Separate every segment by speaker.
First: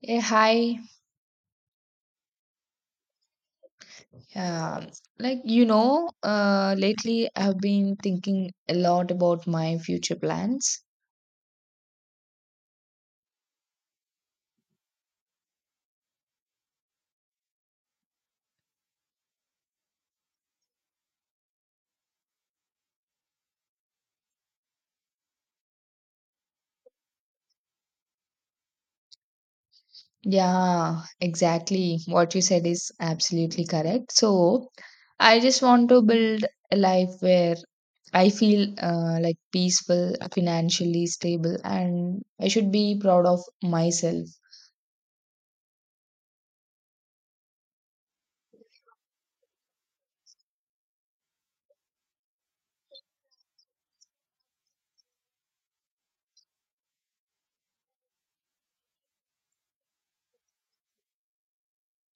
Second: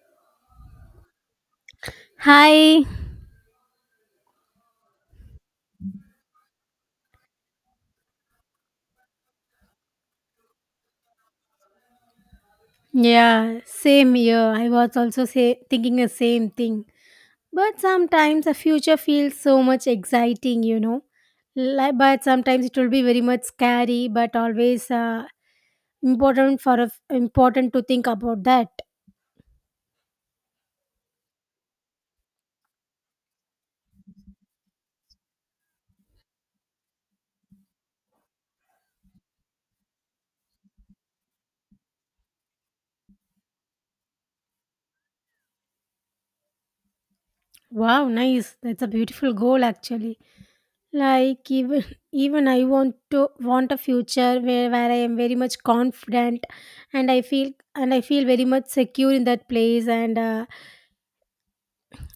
Speaker 1: Yeah, hi.
Speaker 2: Hi.
Speaker 1: Um, lately I've been thinking a lot about my future plans.
Speaker 2: Yeah, same here. I was also thinking the same thing. But sometimes the future feels so much exciting, you know. Like, but sometimes it will be very much scary, but always important important to think about that.
Speaker 1: Yeah, exactly. What you said is absolutely correct. So, I just want to build a life where I feel like peaceful, financially stable, and I should be proud of myself.
Speaker 2: Wow, nice. That's a beautiful goal actually. Like even even I want a future where I am very much confident and I feel very much secure in that place and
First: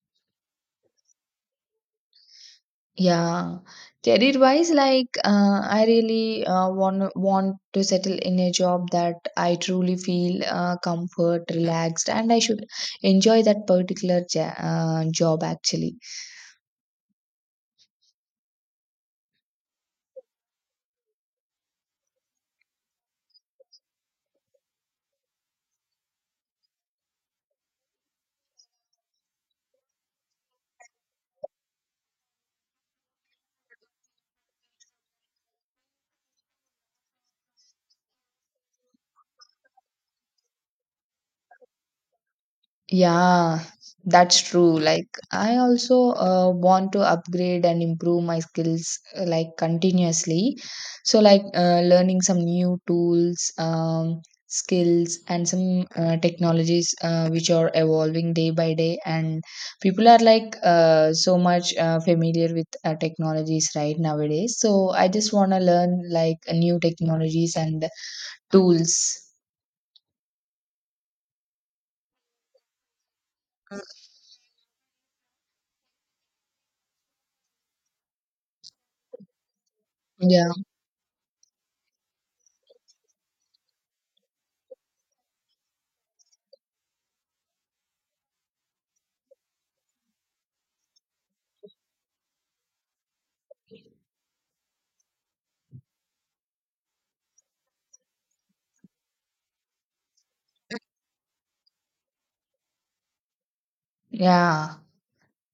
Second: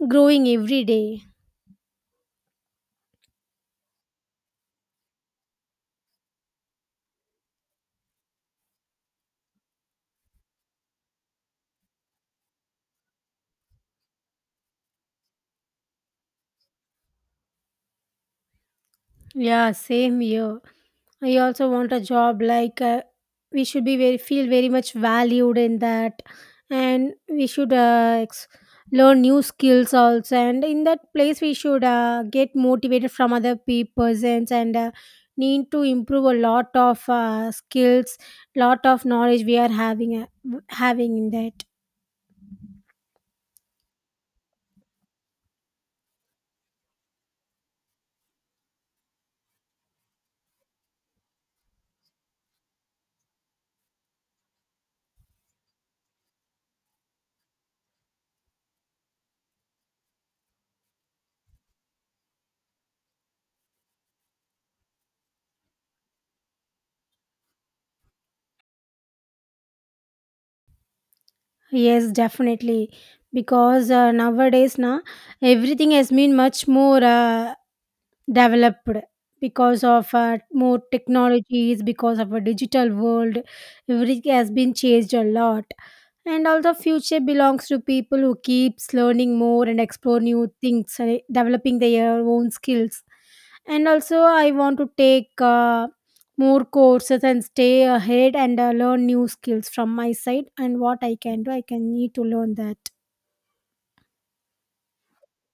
Speaker 2: growing every day.
Speaker 1: Yeah, career-wise, I really want to settle in a job that I truly feel comfort, relaxed, and I should enjoy that particular job actually.
Speaker 2: Yeah, same here. I also want a job like we should be very much valued in that, and we should learn new skills also. And in that place, we should get motivated from other persons and need to improve a lot of skills, lot of knowledge we are having in that.
Speaker 1: Yeah, that's true. Like, I also want to upgrade and improve my skills like continuously. So, learning some new tools, skills, and some technologies which are evolving day by day. And people are so much familiar with technologies right nowadays. So, I just want to learn like new technologies and tools.
Speaker 2: Yes, definitely. Because nowadays, na everything has been much more developed because of
Speaker 1: Yeah.
Speaker 2: more technologies, because of a digital world. Everything has been changed a lot, and also future belongs to people who keeps learning more and explore new things, developing their own skills. And also, I want to take more courses and stay ahead and learn new skills from my side, and what I can do I can need to learn that.
Speaker 1: Yeah.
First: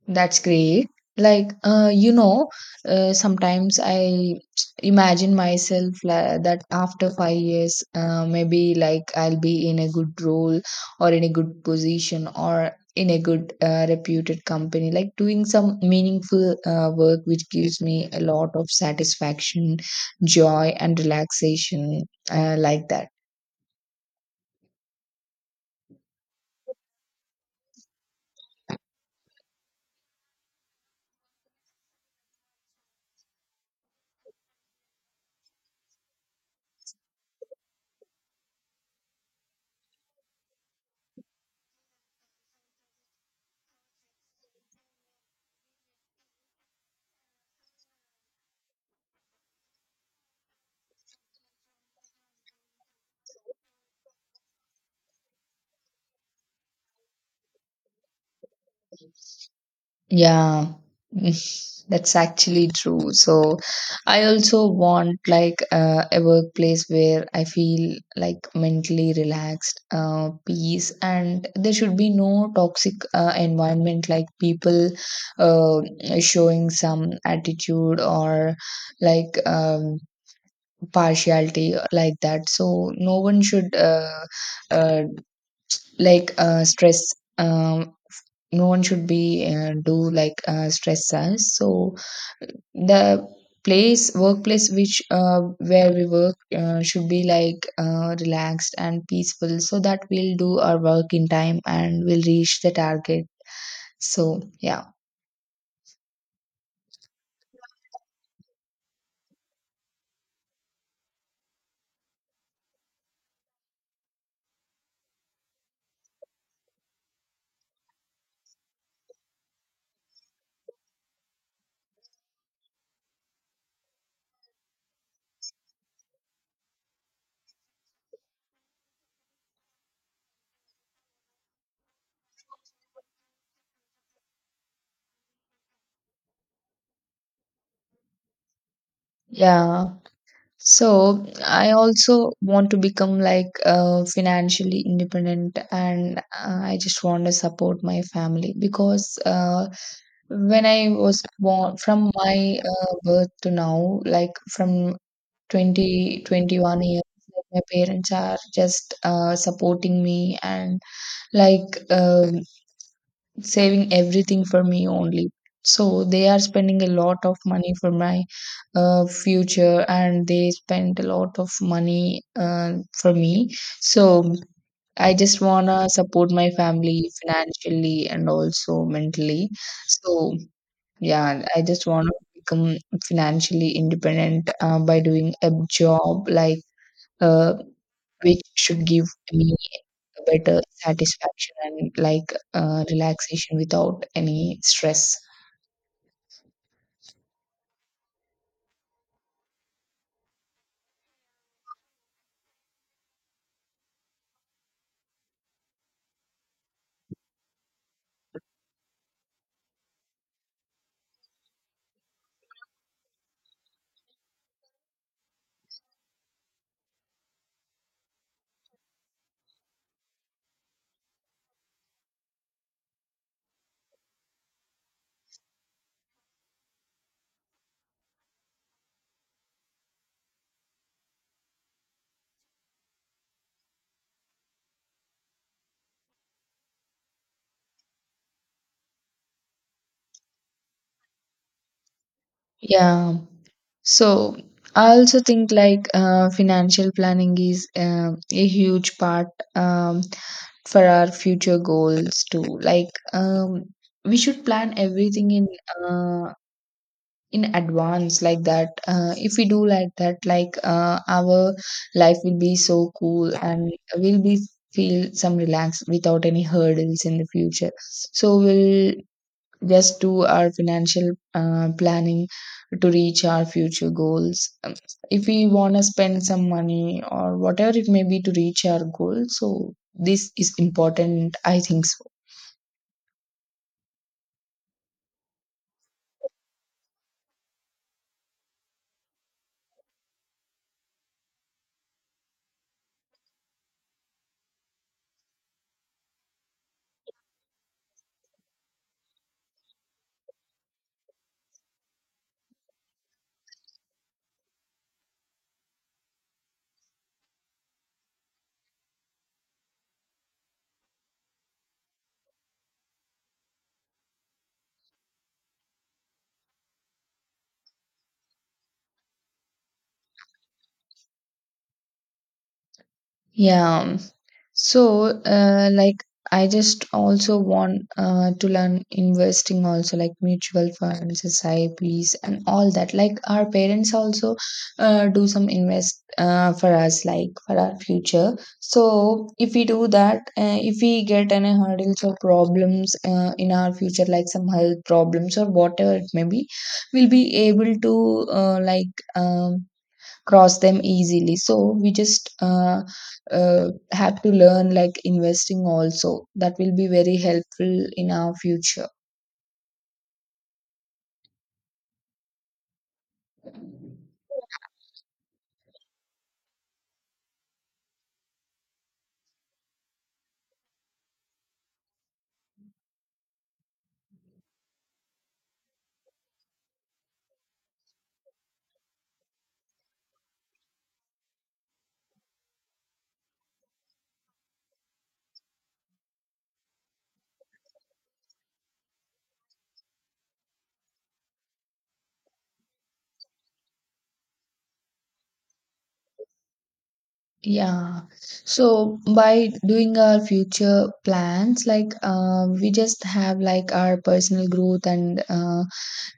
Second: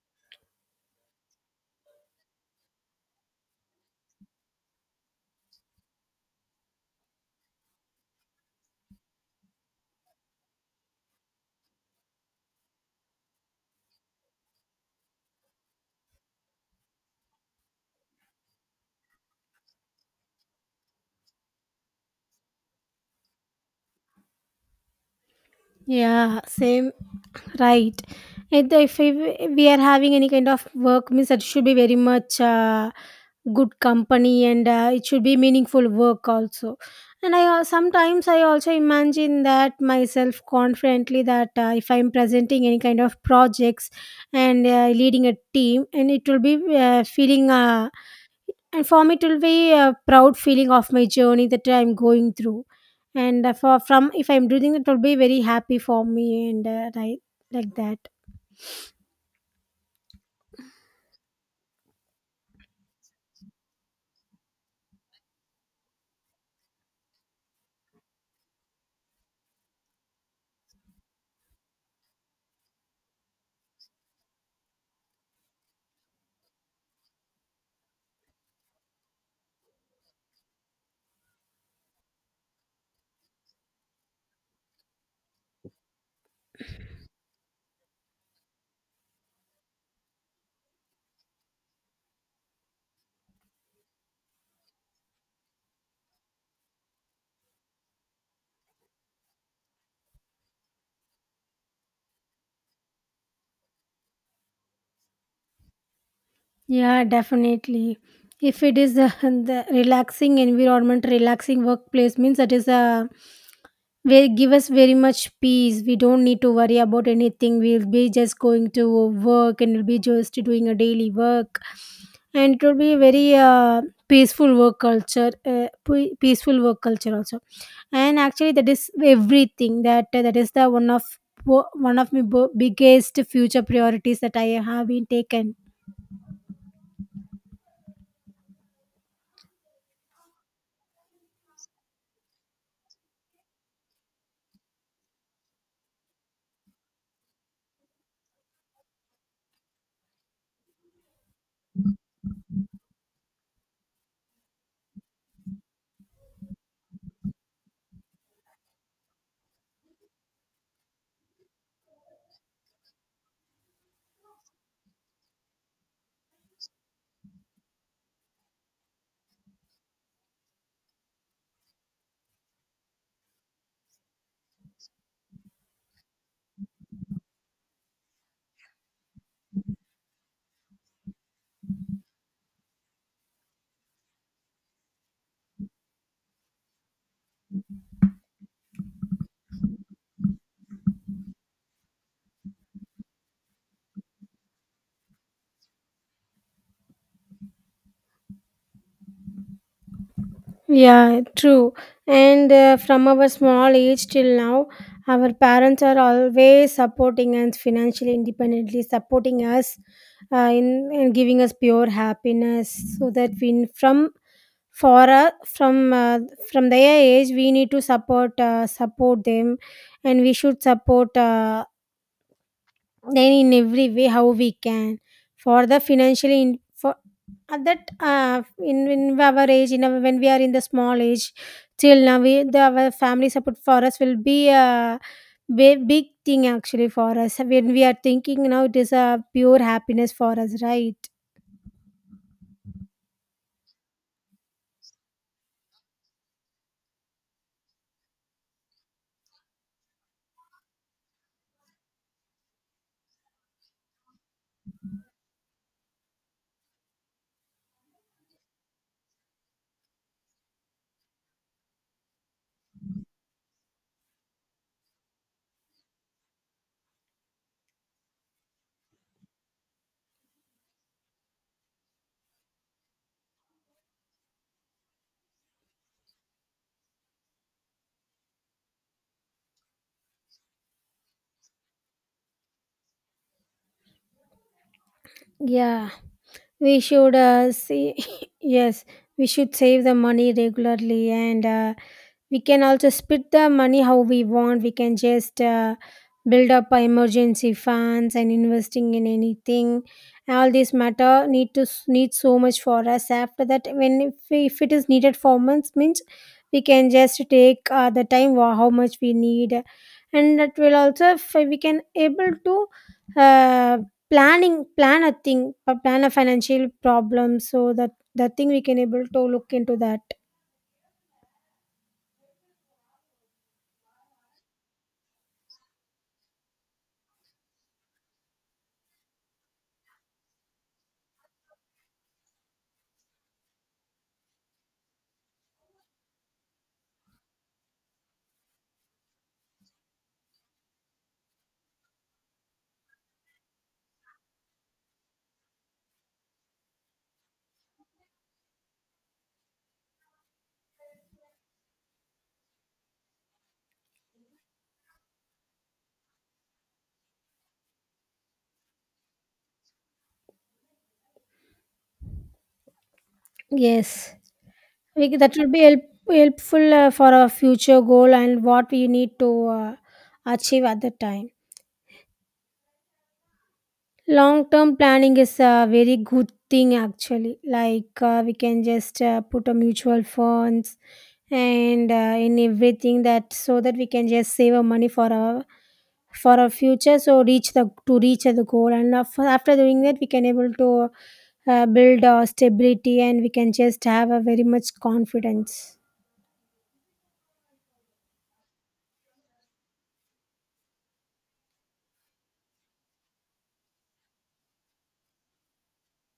Speaker 1: That's great. Like, uh, you know, sometimes I imagine myself la that after 5 years, maybe like I'll be in a good role or in a good position or in a good reputed company, like doing some meaningful work which gives me a lot of satisfaction, joy, and relaxation, like that.
Speaker 2: Yeah, same, right. And if we are having any kind of work means it should be very much good company, and it should be meaningful work also. And sometimes I also imagine that myself confidently, that if I'm presenting any kind of projects and leading a team, and it will be feeling and for me it will be a proud feeling of my journey that I'm going through. And for from if I'm doing, it will be very happy for me, and right, like that.
Speaker 1: Yeah, that's actually true. So I also want like a workplace where I feel like mentally relaxed, peace, and there should be no toxic environment like people uh, showing some attitude or like um, partiality like that. So no one should uh, stress. Um, no one should be do like stress us so the place workplace which where we work should be relaxed and peaceful so that we'll do our work in time and we'll reach the target, so yeah.
Speaker 2: Yeah, definitely. If it is a, the relaxing environment, relaxing workplace means that is a, they give us very much peace. We don't need to worry about anything. We'll be just going to work and we'll be just doing a daily work, and it will be very peaceful work culture. Peaceful work culture also, and actually that is everything. That is the one of my biggest future priorities that I have been taken.
Speaker 1: Yeah, so I also want to become financially independent and I just want to support my family because when I was born, from my birth to now, like from 20 21 years, like my parents are just supporting me and like um saving everything for me only. So they are spending a lot of money for my future and they spend a lot of money for me. So I just wanna support my family financially and also mentally. So yeah, I just want to become financially independent by doing a job uh, which should give me a better satisfaction and relaxation without any stress.
Speaker 2: Yeah, true. And from our small age till now, our parents are always supporting us financially independently, supporting us in giving us pure happiness. So that we from for from from their age, we need to support them, and we should support them in every way how we can, for the financially for at that in our age, in our, when we are in the small age till now we, the, our family support for us will be a big thing actually for us. When we are thinking now, it is a pure happiness for us, right.
Speaker 1: Yeah. So I also think financial planning is a huge part um, for our future goals too. We should plan everything in. Uh, in advance like that, if we do like that, our life will be so cool and we'll be feel some relaxed without any hurdles in the future, so we'll just do our financial planning to reach our future goals. If we want to spend some money or whatever it may be to reach our goal, so this is important, I think so.
Speaker 2: Yeah, we should see, yes, we should save the money regularly, and we can also split the money how we want. We can just build up our emergency funds and investing in anything. All this matter need to need so much for us. After that, when if it is needed for months, means we can just take the time how much we need, and that will also if we can able to uh, plan a thing plan a financial problem, so that the thing we can able to look into that.
Speaker 1: Yeah. So, I just also want to learn investing also, like mutual funds, S I P's, and all that. Like, our parents also do some invest for us, like for our future. So, if we do that, if we get any hurdles or problems in our future, like some health problems or whatever it may be, we'll be able to cross them easily, so we just have to learn like investing also, that will be very helpful in our future.
Speaker 2: Yes. Like, that will be helpful for our future goal, and what we need to achieve at the time. Long term planning is a very good thing actually. Like we can just put a mutual funds and in everything that, so that we can just save our money for our, for our future. So reach the, to reach the goal, and after doing that we can able to build stability, and we can just have a very much confidence.
Speaker 1: Yeah, so by doing our future plans, we just have like our personal growth and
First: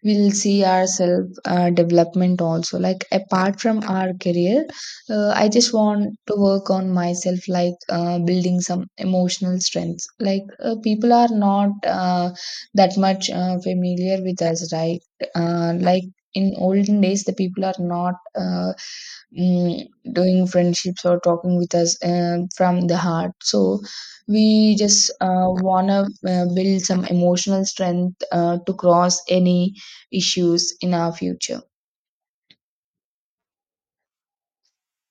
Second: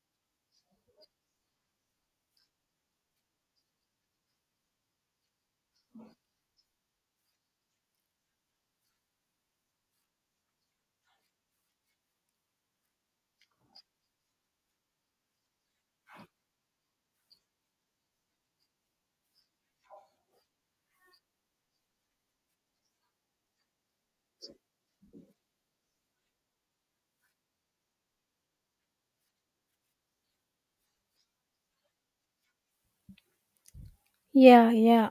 Speaker 1: we'll see ourself development also, like apart from our career, I just want to work on myself building some emotional strengths, people are not that much familiar with us, right? uh, like in olden days the people are not mm, doing friendships or talking with us from the heart, so we just want to build some emotional strength to cross any issues in our future.
Speaker 2: Yeah, yeah.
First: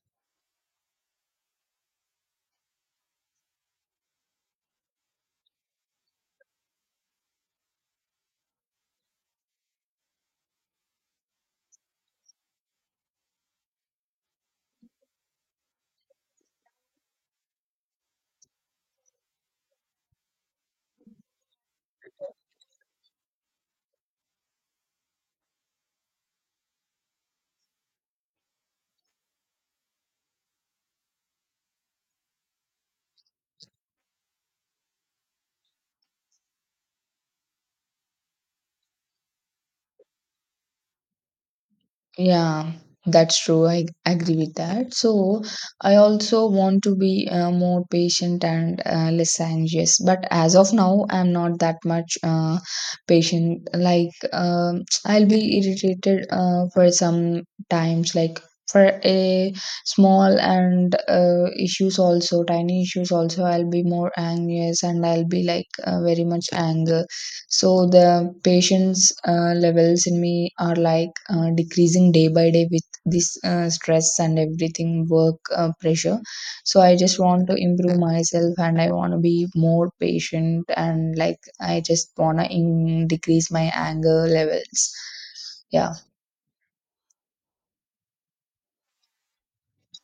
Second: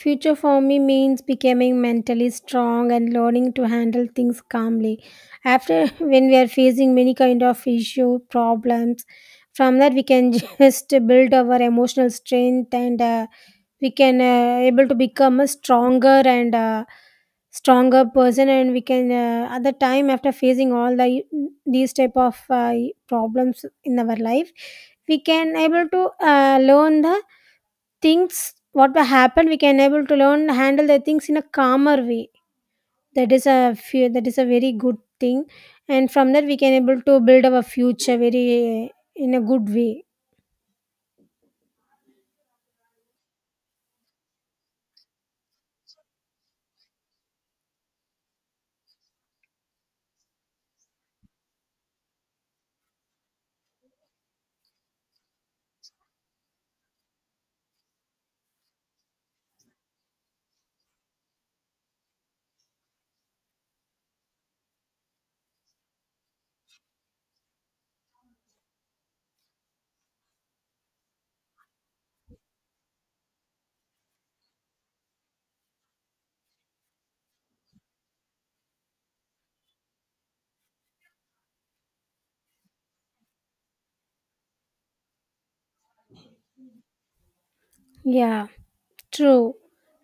Speaker 2: Future for me means becoming mentally strong and learning to handle things calmly. After when we are facing many kind of issue problems, from that we can just build our emotional strength, and we can able to become a stronger, and stronger person. And we can at the time after facing all the these type of problems in our life, we can able to learn the things what will happen. We can able to learn handle the things in a calmer way. That is a few that is a very good thing, and from that we can able to build our future very in a good way.
Speaker 1: Yeah, that's true. I agree with that. So, I also want to be more patient and less anxious. But as of now, I'm not that much patient. Like, I'll be irritated for some times, like for a small and issues also, tiny issues also, I'll be more anxious and I'll be very much angry. So the patience levels in me are decreasing day by day with this stress and everything, work pressure. So I just want to improve myself and I want to be more patient and like I just want to decrease my anger levels. Yeah,
Speaker 2: Yeah, true.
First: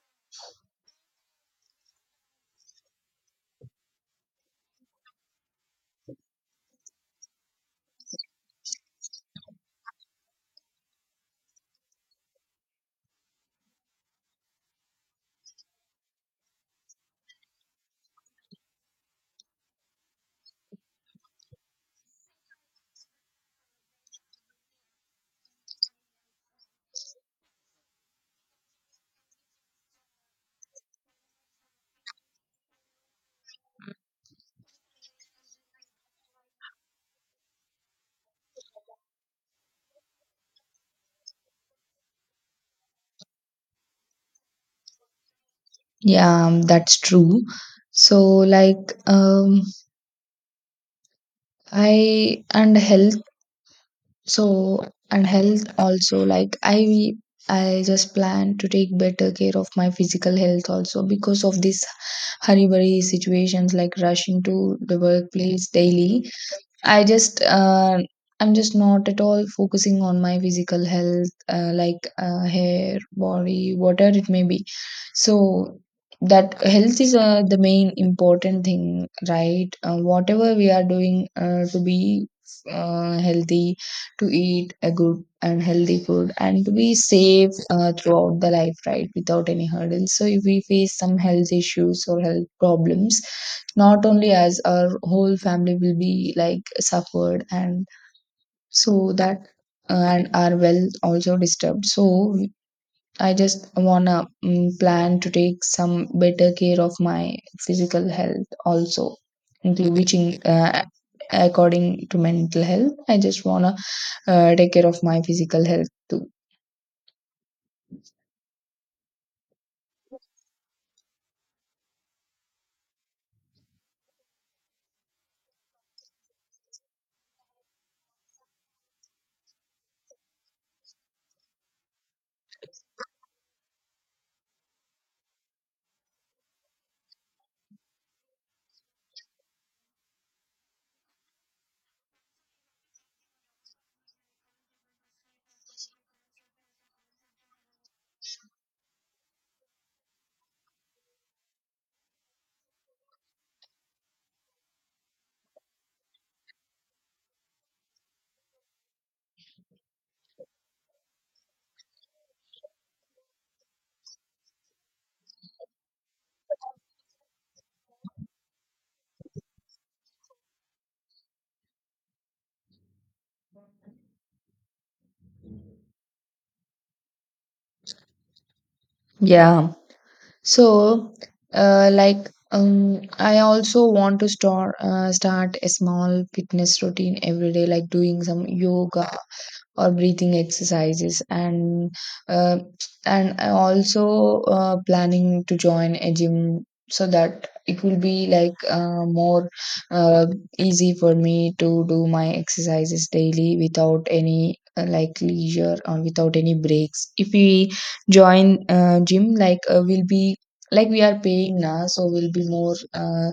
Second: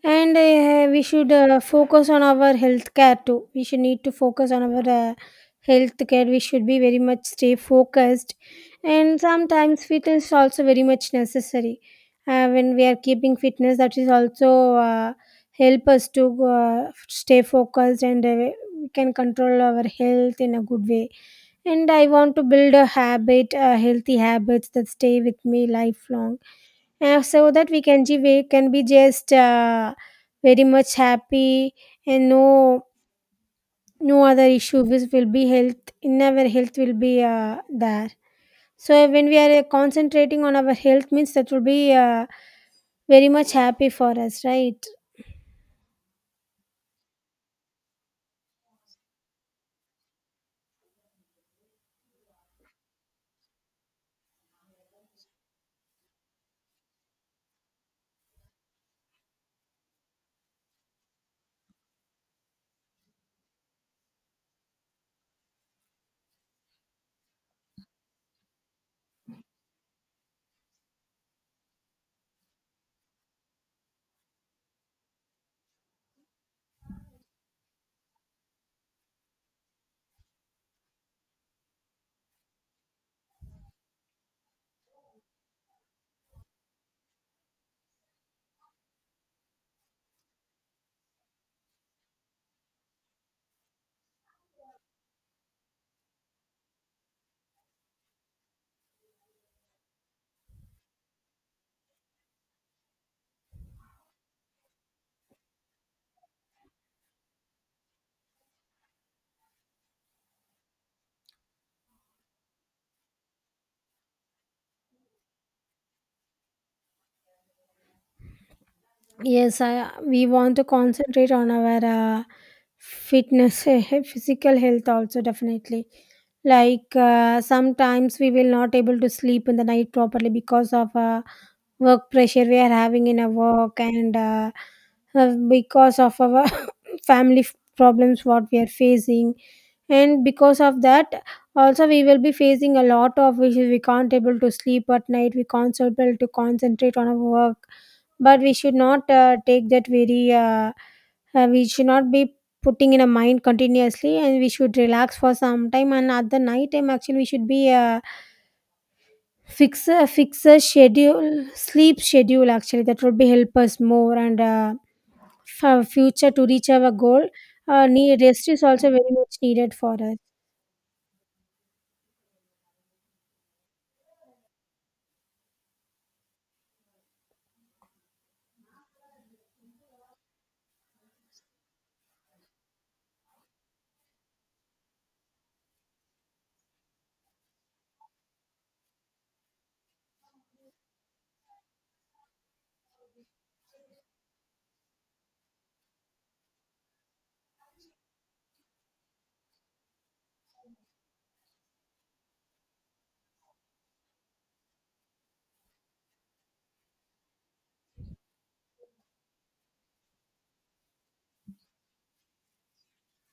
Speaker 2: And we should focus on our health care too. We should need to focus on our health care. We should be very much stay focused. And sometimes fitness is also very much necessary. When we are keeping fitness, that is also help us to stay focused, and we can control our health in a good way. And I want to build a habit, healthy habits that stay with me lifelong, so that we can give, we can be just very much happy and no, no other issue which will be health, in our health will be there. So when we are concentrating on our health means that will be very much happy for us, right.
Speaker 1: yeah, that's true. So I and health So, and health also, like I just plan to take better care of my physical health also because of this hurry burry situations like rushing to the workplace daily. I just, I'm just not at all focusing on my physical health, hair, body, whatever it may be. So that health is the main important thing, right? Whatever we are doing to be healthy, to eat a good and healthy food, and to be safe throughout the life, right? Without any hurdles. So if we face some health issues or health problems, not only us, our whole family will be like suffered and so that, and our wealth also disturbed, so I just wanna plan to take some better care of my physical health also, inclu- which in, uh, according to mental health I just wanna take care of my physical health too.
Speaker 2: Yes, I, we want to concentrate on our fitness, physical health also, definitely. Like sometimes we will not able to sleep in the night properly because of work pressure we are having in a work, and because of our family problems what we are facing, and because of that also we will be facing a lot of issues. We can't able to sleep at night, we can't so able to concentrate on our work. But we should not take that very we should not be putting in a mind continuously, and we should relax for some time. And at the night time actually we should be fix a schedule, sleep schedule actually. That would be help us more, and for future to reach our goal, need, rest is also very much needed for us.
Speaker 1: Yeah. So, I also want to start a small fitness routine every day, like doing some yoga or breathing exercises uh, and I also planning to join a gym so that it will be more uh, easy for me to do my exercises daily without any like leisure or without any breaks. If we join gym, we'll be like we are paying now, so we'll be more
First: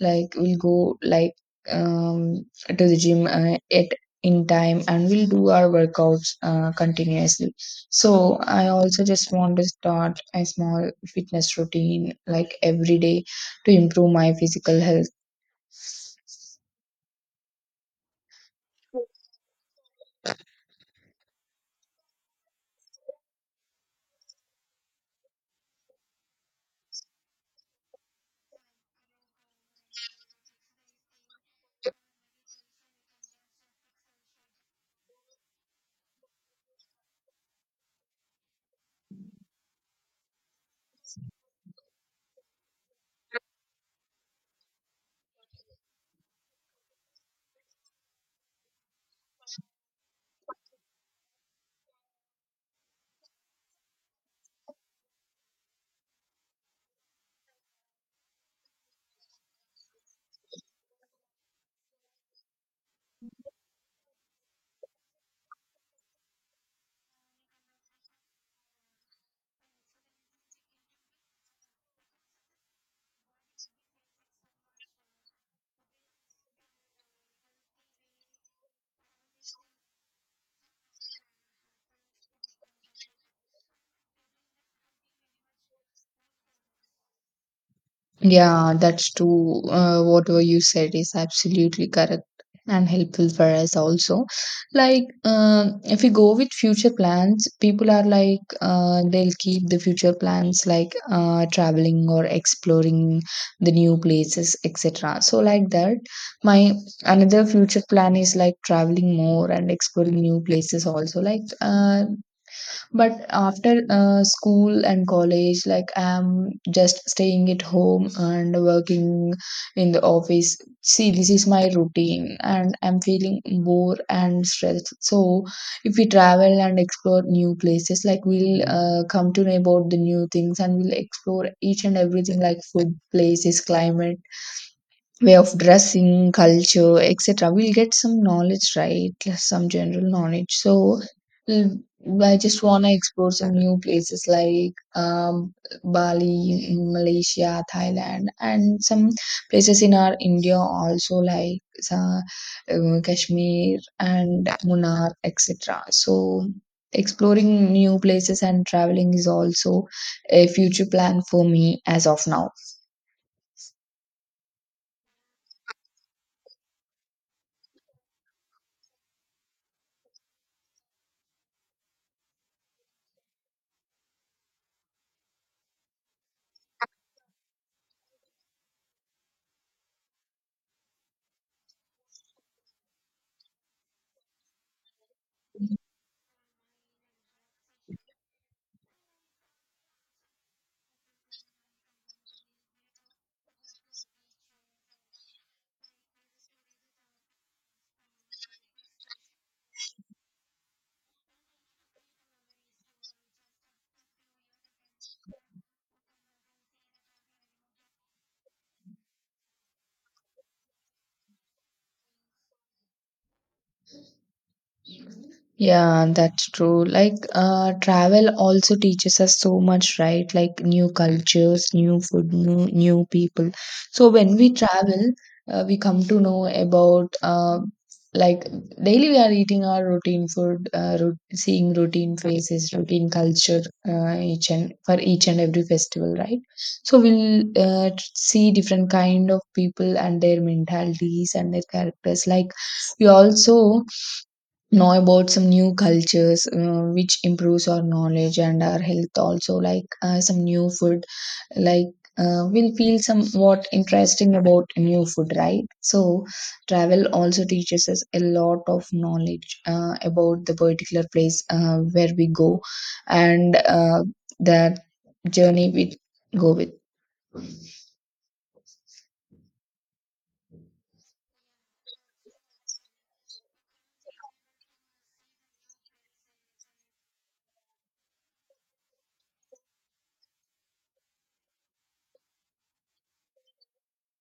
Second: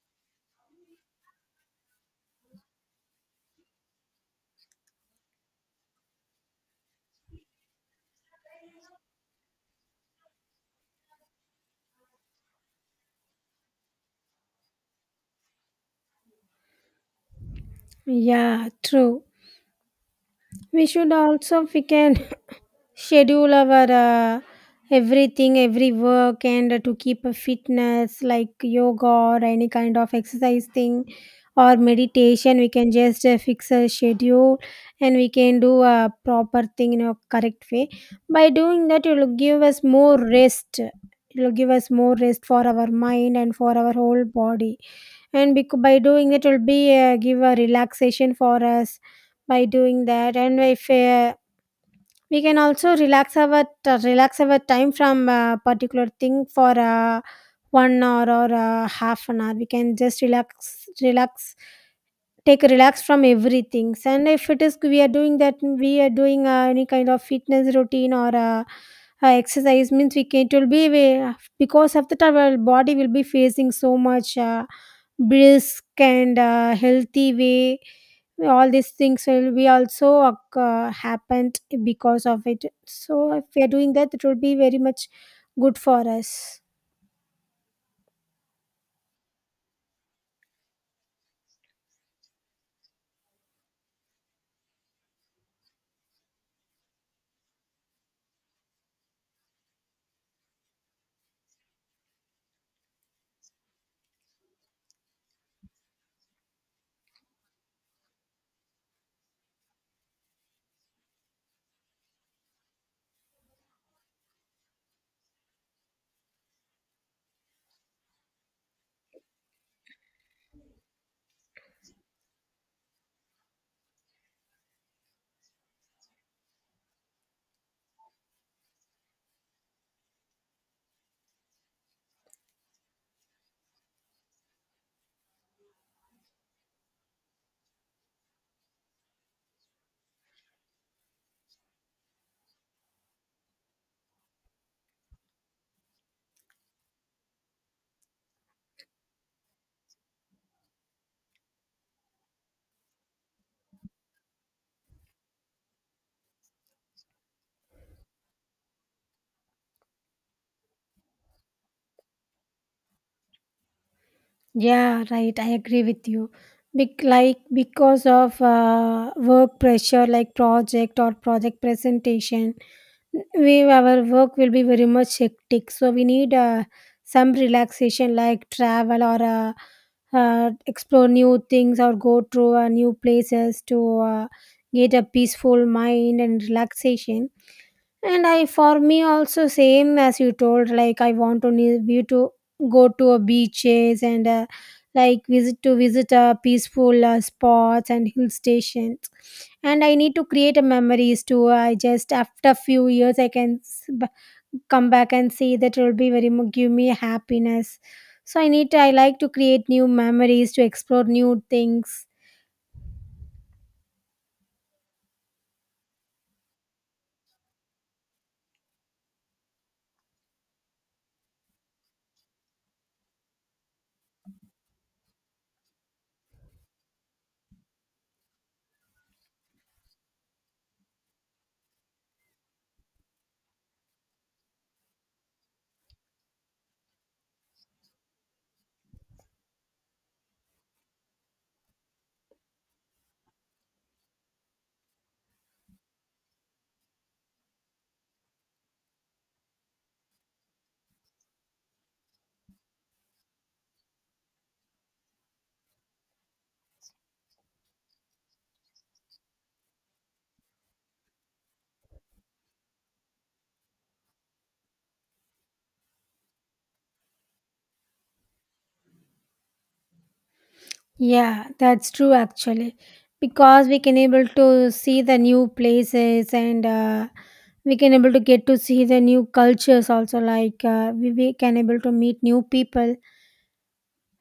Speaker 1: like we'll go um to the gym at in time and we'll do our workouts continuously. So, I also just want to start a small fitness routine like every day to improve my physical health.
Speaker 2: Yeah, true. We should also if we can schedule our everything, every work, and to keep a fitness like yoga or any kind of exercise thing or meditation. We can just fix a schedule, and we can do a proper thing in a correct way. By doing that, it will give us more rest. It will give us more rest for our mind and for our whole body, and by doing it will be give a relaxation for us by doing that. And if we can also relax relax our time from a particular thing for 1 hour or half an hour, we can just relax, take a relax from everything. And if it is we are doing that, we are doing any kind of fitness routine or exercise means, we can, it will be we, because of that our body will be facing so much brisk and healthy way. All these things will be also happened because of it, so if we are doing that, it will be very much good for us.
Speaker 1: Yeah, that's true. Whatever you said is absolutely correct and helpful for us also. Like, if we go with future plans, people are like, they'll keep the future plans like traveling or exploring the new places, etc. So, like that, my another future plan is like traveling more and exploring new places also. But after school and college, like I'm just staying at home and working in the office. See, this is my routine, and I'm feeling bored and stressed. So, if we travel and explore new places, like we'll come to know about the new things and we'll explore each and everything, like food, places, climate, way of dressing, culture, etc. We'll get some knowledge, right? Some general knowledge. So mm, I just wanna explore some new places Bali, in Malaysia, Thailand, and some places in our India also, uh, Kashmir and Munnar, etc. So exploring new places and traveling is also a future plan for me as of now.
Speaker 2: Yeah, right. I agree with you. Like because of work pressure, like project or project presentation, we, our work will be very much hectic. So we need some relaxation, like travel or explore new things, or go to new places to get a peaceful mind and relaxation. And I, for me also same as you told, like I want to ne- be to go to a beaches, and like visit a peaceful spots and hill stations. And I need to create a memories too. I just after a few years I can come back and see that, it will be very give me happiness. So I need to, I like to create new memories, to explore new things.
Speaker 1: Yeah, that's true. Like, travel also teaches us so much, right? Like new cultures, new food, new people. So when we travel, we come to know about, like daily we are eating our routine food, seeing routine faces, routine culture, each and for each and every festival, right? So we'll see different kind of people and their mentalities and their characters. Like we also know about some new cultures which improves our knowledge and our health also, some new food, like we'll feel somewhat interesting about new food, right? So travel also teaches us a lot of knowledge about the particular place where we go and the journey we go with.
Speaker 2: Yeah, that's true actually, because we can able to see the new places, and we can able to get to see the new cultures also. Like we can able to meet new people.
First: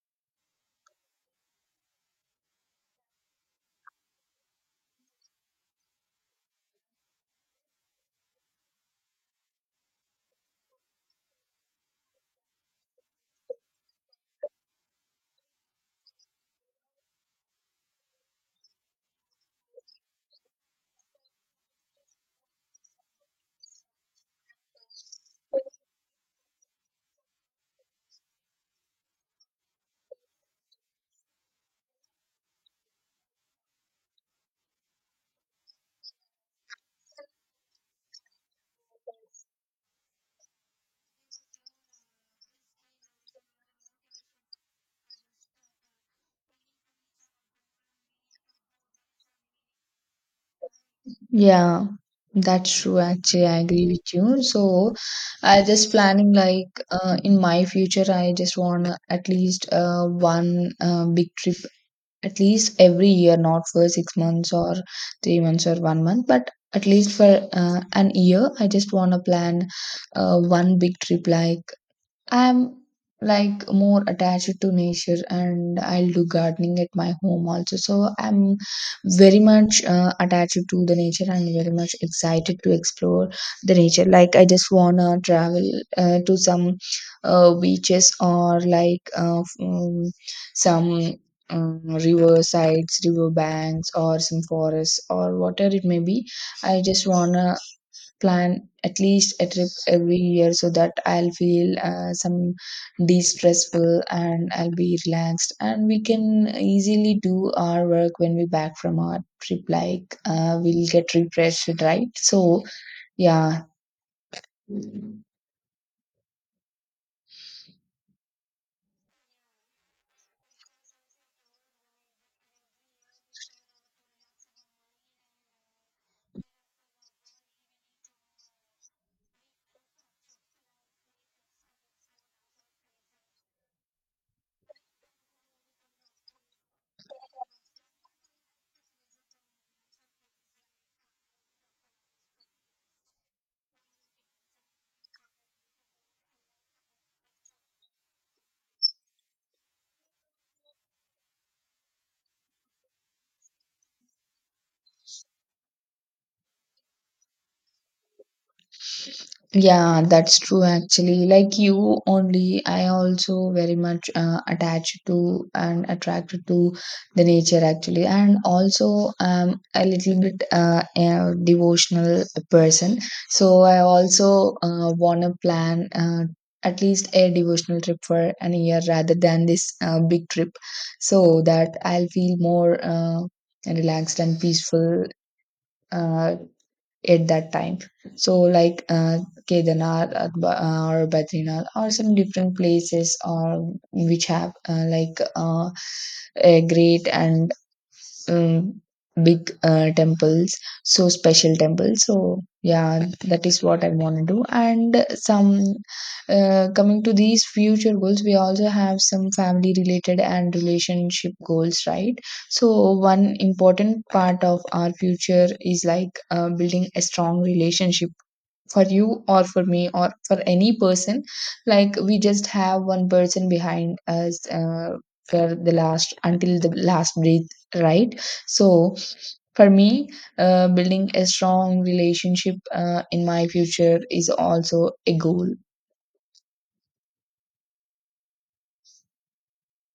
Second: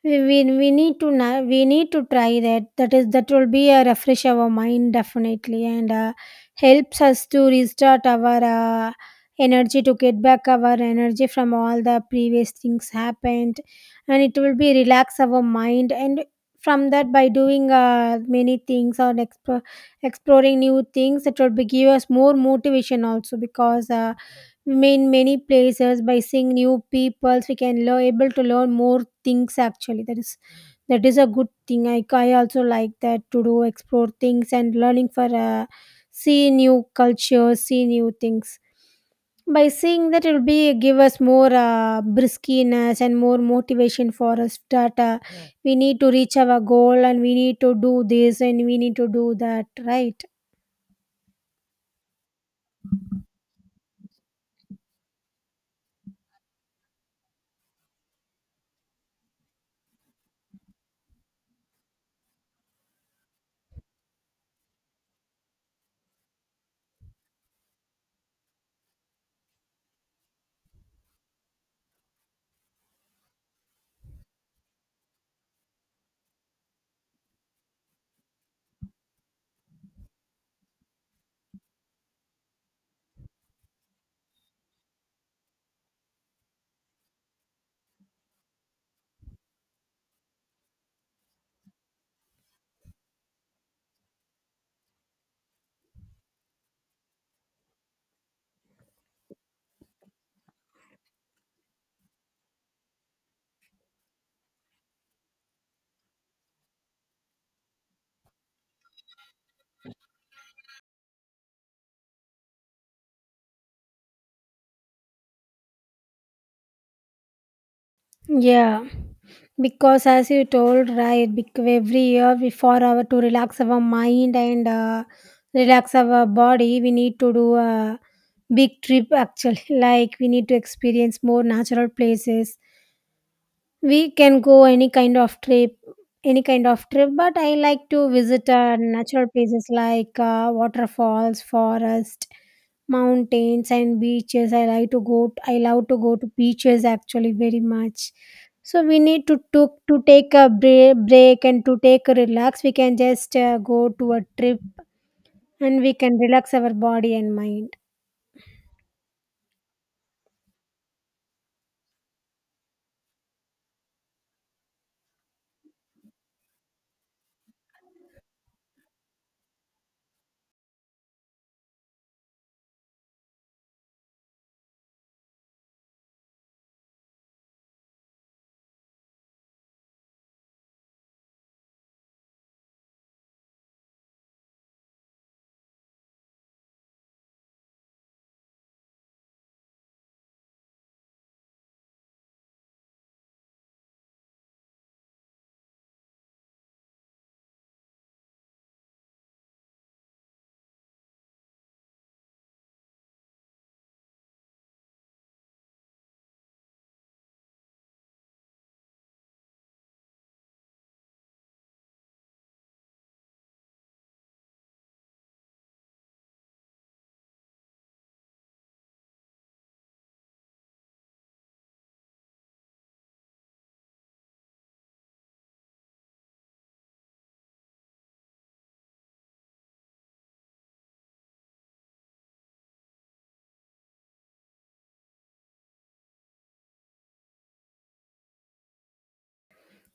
Speaker 2: We need to we need to try that will be a refresh our mind definitely, and helps us to restart our energy, to get back our energy from all the previous things happened, and it will be relax our mind. And from that, by doing many things or exploring new things, it will be give us more motivation also, because in many places by seeing new people we can learn able to learn more things actually. That is a good thing. I also like that, to do explore things and learning for see new cultures, see new things. By seeing that, it will be give us more briskiness and more motivation for us, that we need to reach our goal, and we need to do this and we need to do that, right?
Speaker 1: Yeah, that's true. Actually, I agree with you. So, I just planning in my future, I just want to at least one big trip at least every year, not for 6 months or 3 months or 1 month, but at least for an year, I just want to plan one big trip. Like, I'm like more attached to nature and I'll do gardening at my home also. So I'm very much attached to the nature. I'm very much excited to explore the nature. Like I just wanna travel to some beaches or like some river sides, river banks, or some forests or whatever it may be. I just wanna plan at least a trip every year so that I'll feel some de-stressful and I'll be relaxed, and we can easily do our work when we back from our trip, like we'll get refreshed, right? So yeah.
Speaker 2: Yeah, because as you told right, every year we for our to relax our mind and relax our body, we need to do a big trip actually. Like we need to experience more natural places. We can go any kind of trip, any kind of trip, but I like to visit natural places like waterfalls, forest, mountains, and beaches. I like to go. I love to go to beaches actually very much. So we need to took to take a break, break, and to take a relax. We can just go to a trip and we can relax our body and mind.
Speaker 1: Yeah, that's true actually. Like you only, I also very much attached to and attracted to the nature actually, and also a little bit a devotional person. So I also want to plan at least a devotional trip for an year rather than this big trip, so that I'll feel more relaxed and peaceful. Uh, at that time. So Kedarnath, or Badrinath or some different places or which have a great and um, big temples, so special temples. So yeah, that is what I want to do. And some coming to these future goals, we also have some family related and relationship goals, right? So one important part of our future is like building a strong relationship for you or for me or for any person. Like we just have one person behind us for the last until the last breath, right? So for me, building a strong relationship in my future is also a goal.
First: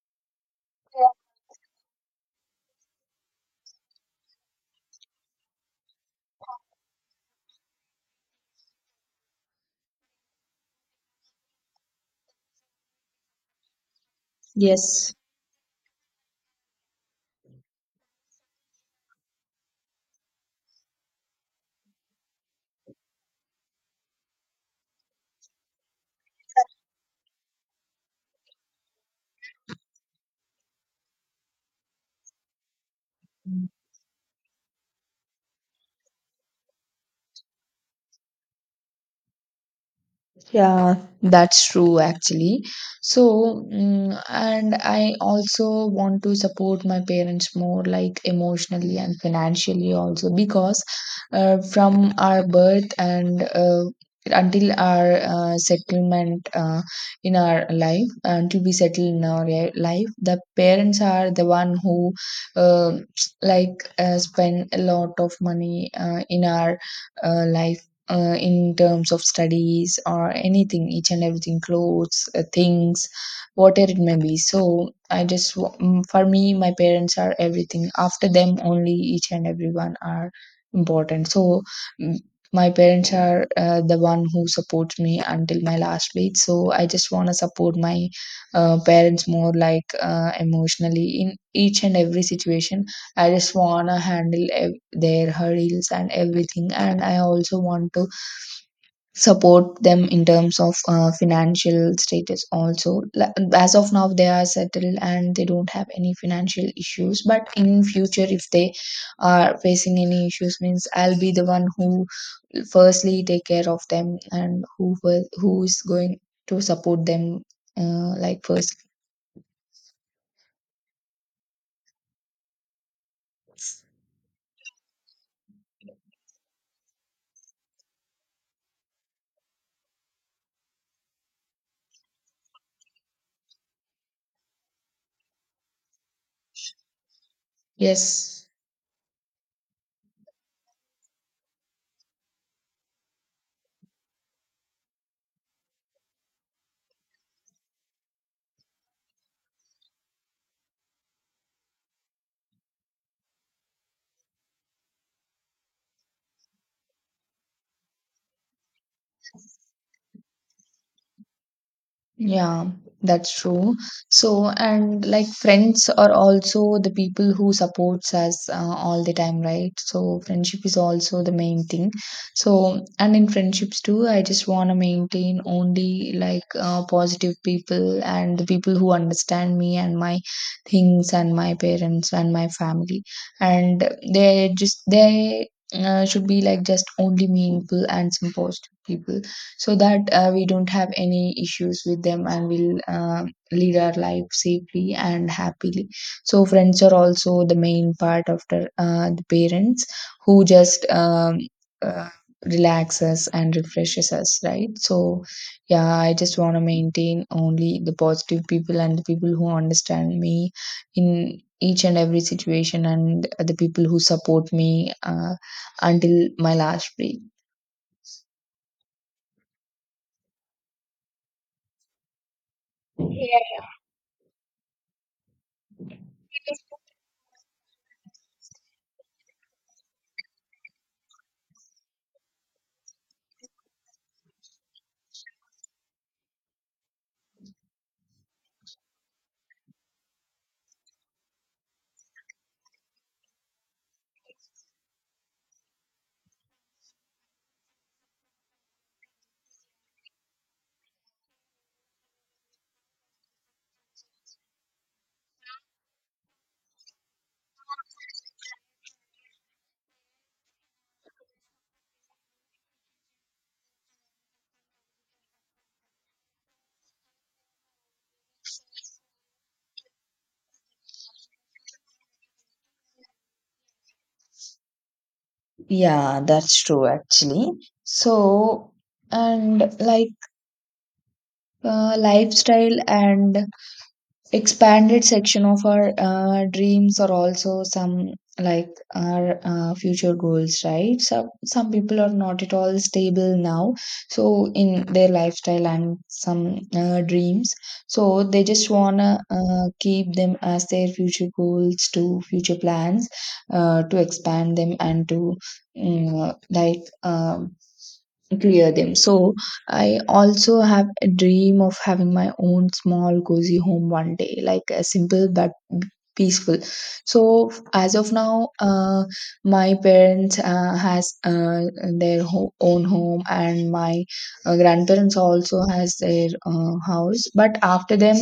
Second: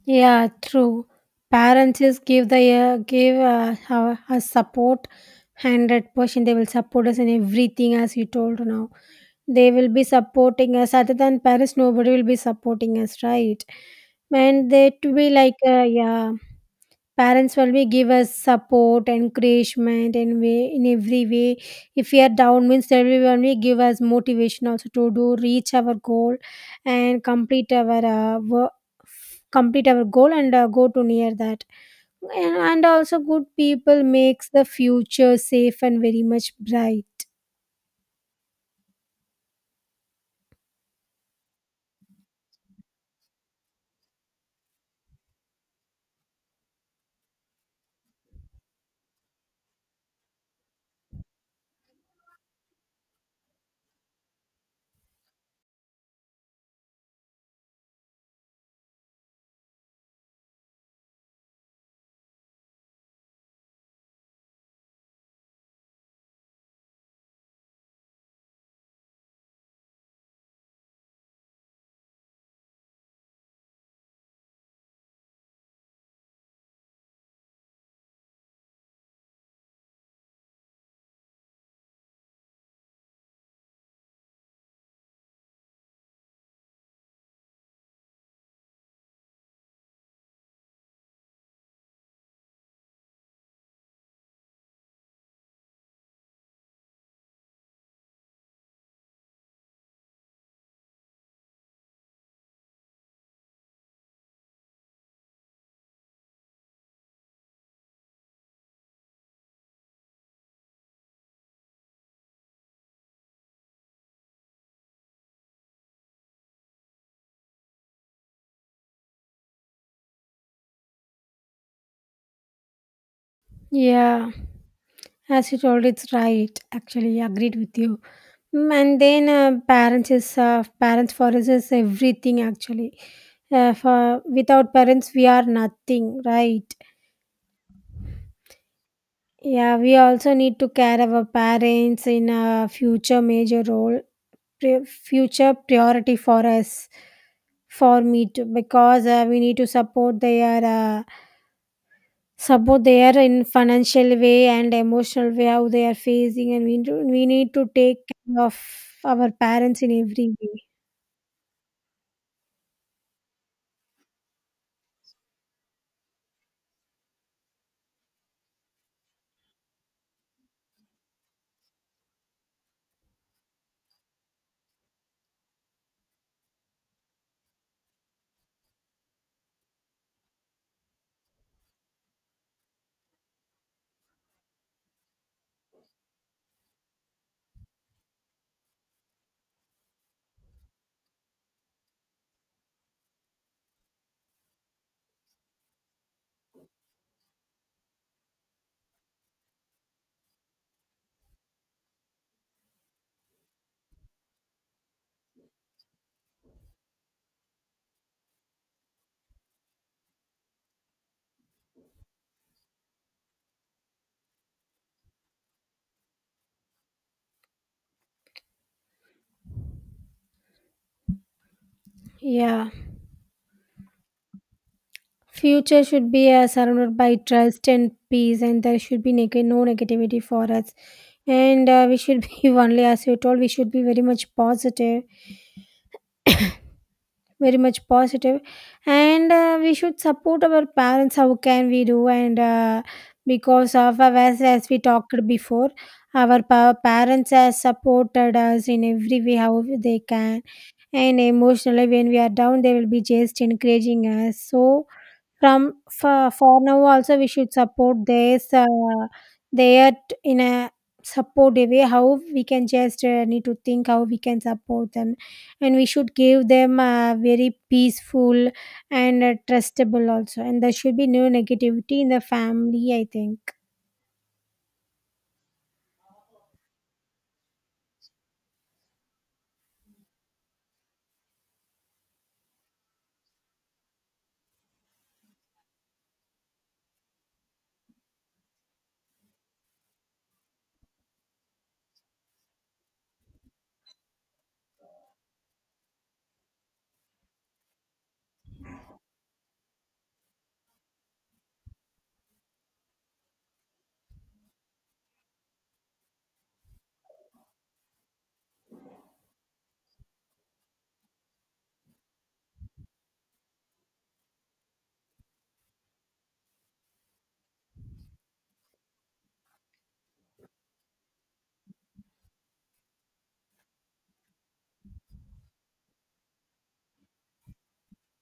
Speaker 2: Yeah, true. Parents is give the give our, us support, 100%. They will support us in everything, as you told now. They will be supporting us. Other than parents, nobody will be supporting us, right? And they to
Speaker 1: Yes.
Speaker 2: be like, yeah, parents will be give us support, encouragement, and way in every way. If we are down means, they will only give us motivation also to do reach our goal and complete our work, complete our goal and go to near that. And also, good people makes the future safe and very much bright.
Speaker 1: Yeah, that's true actually. So, and I also want to support my parents more, like emotionally and financially also, because from our birth and until our settlement in our life, until we settle in our life, the parents are the one who uh, spend a lot of money in our life in terms of studies or anything, each and everything, clothes, things, whatever it may be. So I just, for me, my parents are everything. After them, only each and everyone are important. So, mm, my parents are the one who supports me until my last breath. So I just want to support my parents more, like emotionally in each and every situation. I just want to handle their hurdles and everything, and I also want to support them in terms of financial status also. Like, as of now they are settled and they don't have any financial issues, but in future if they are facing any issues means I'll be the one who firstly take care of them and who is going to support them like first.
Speaker 2: Yeah. As you told, it's right. Actually, agreed with you. Mm, and then parents is parents for us is everything. Actually, for without parents we are nothing, right?
Speaker 1: Yes.
Speaker 2: Yeah, we also need to care our parents in a future major role, future priority for us, for me too, because we need to support their. Uh, Support they are in financial way and emotional way, how they are facing, and we need to take care of our parents in every way.
Speaker 1: Yeah, that's true. So, and like friends are also the people who supports us all the time, right? So, friendship is also the main thing. So, and in friendships too, I just want to maintain only like positive people and the people who understand me and my things and my parents and my family. And they should be like just only meaningful and some positive people, so that we don't have any issues with them, and we'll lead our life safely and happily. So friends are also the main part after the parents, who just uh, relax and refreshes us, right? So yeah, I just want to maintain only the positive people and the people who understand me in each and every situation and the people who support me until my last breath.
Speaker 2: Yeah, future should be surrounded by trust and peace, and there should be no negativity for us, and we should be only, as you told, we should be very much positive, very much positive. And we should support our parents how can we do, and because of as we talked before, our parents have supported us in every way how they can, and emotionally when we are down they will be just encouraging us. So from for now also, we should support this there in a supportive way. How we can just need to think how we can support them, and we should give them very peaceful and trustable also. And there should be no negativity in the family, I think.
Speaker 1: Yeah, that's true actually. So, and like lifestyle and expanded section of our dreams are also some like our future goals, right? So some people are not at all stable now, so in their lifestyle and some dreams, so they just wanna keep them as their future goals to future plans to expand them and to uh, like um, clear them. So I also have a dream of having my own small cozy home one day, like a simple but peaceful. So as of now, my parents has their own home, and my grandparents also has their house. But after them,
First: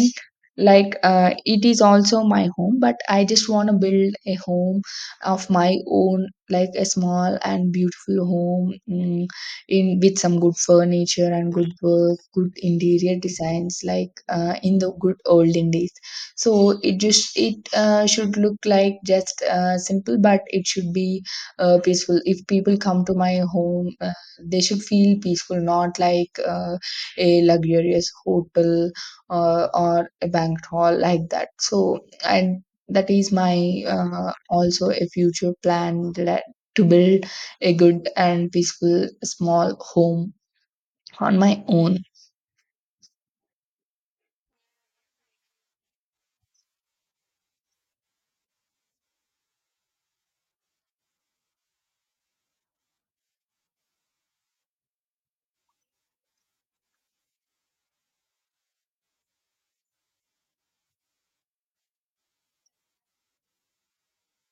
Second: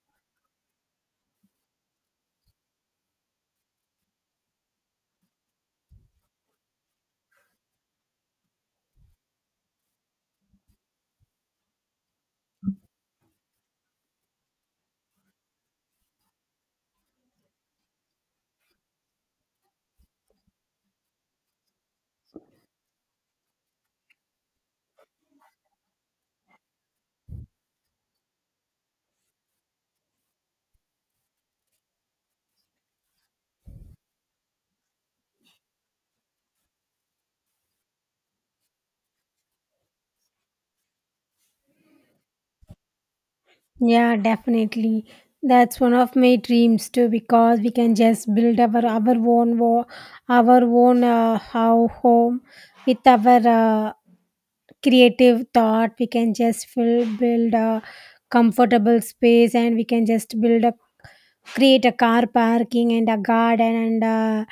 Speaker 1: it is also my home, but I just want to build a home of my own, like a small and beautiful home. In with some good furniture and good interior designs, like in the good olden days. So it should look like just simple, but it should be peaceful. If people come to my home, they should feel peaceful, not like a luxurious hotel or a banquet hall like that. So, and that is my also a future plan that to build a good and peaceful small home on my own.
Speaker 2: Yeah, definitely. That's one of my dreams too, because we can just build our own our own how home with our creative thought. We can just build a comfortable space, and we can just build a create a car parking and a garden and a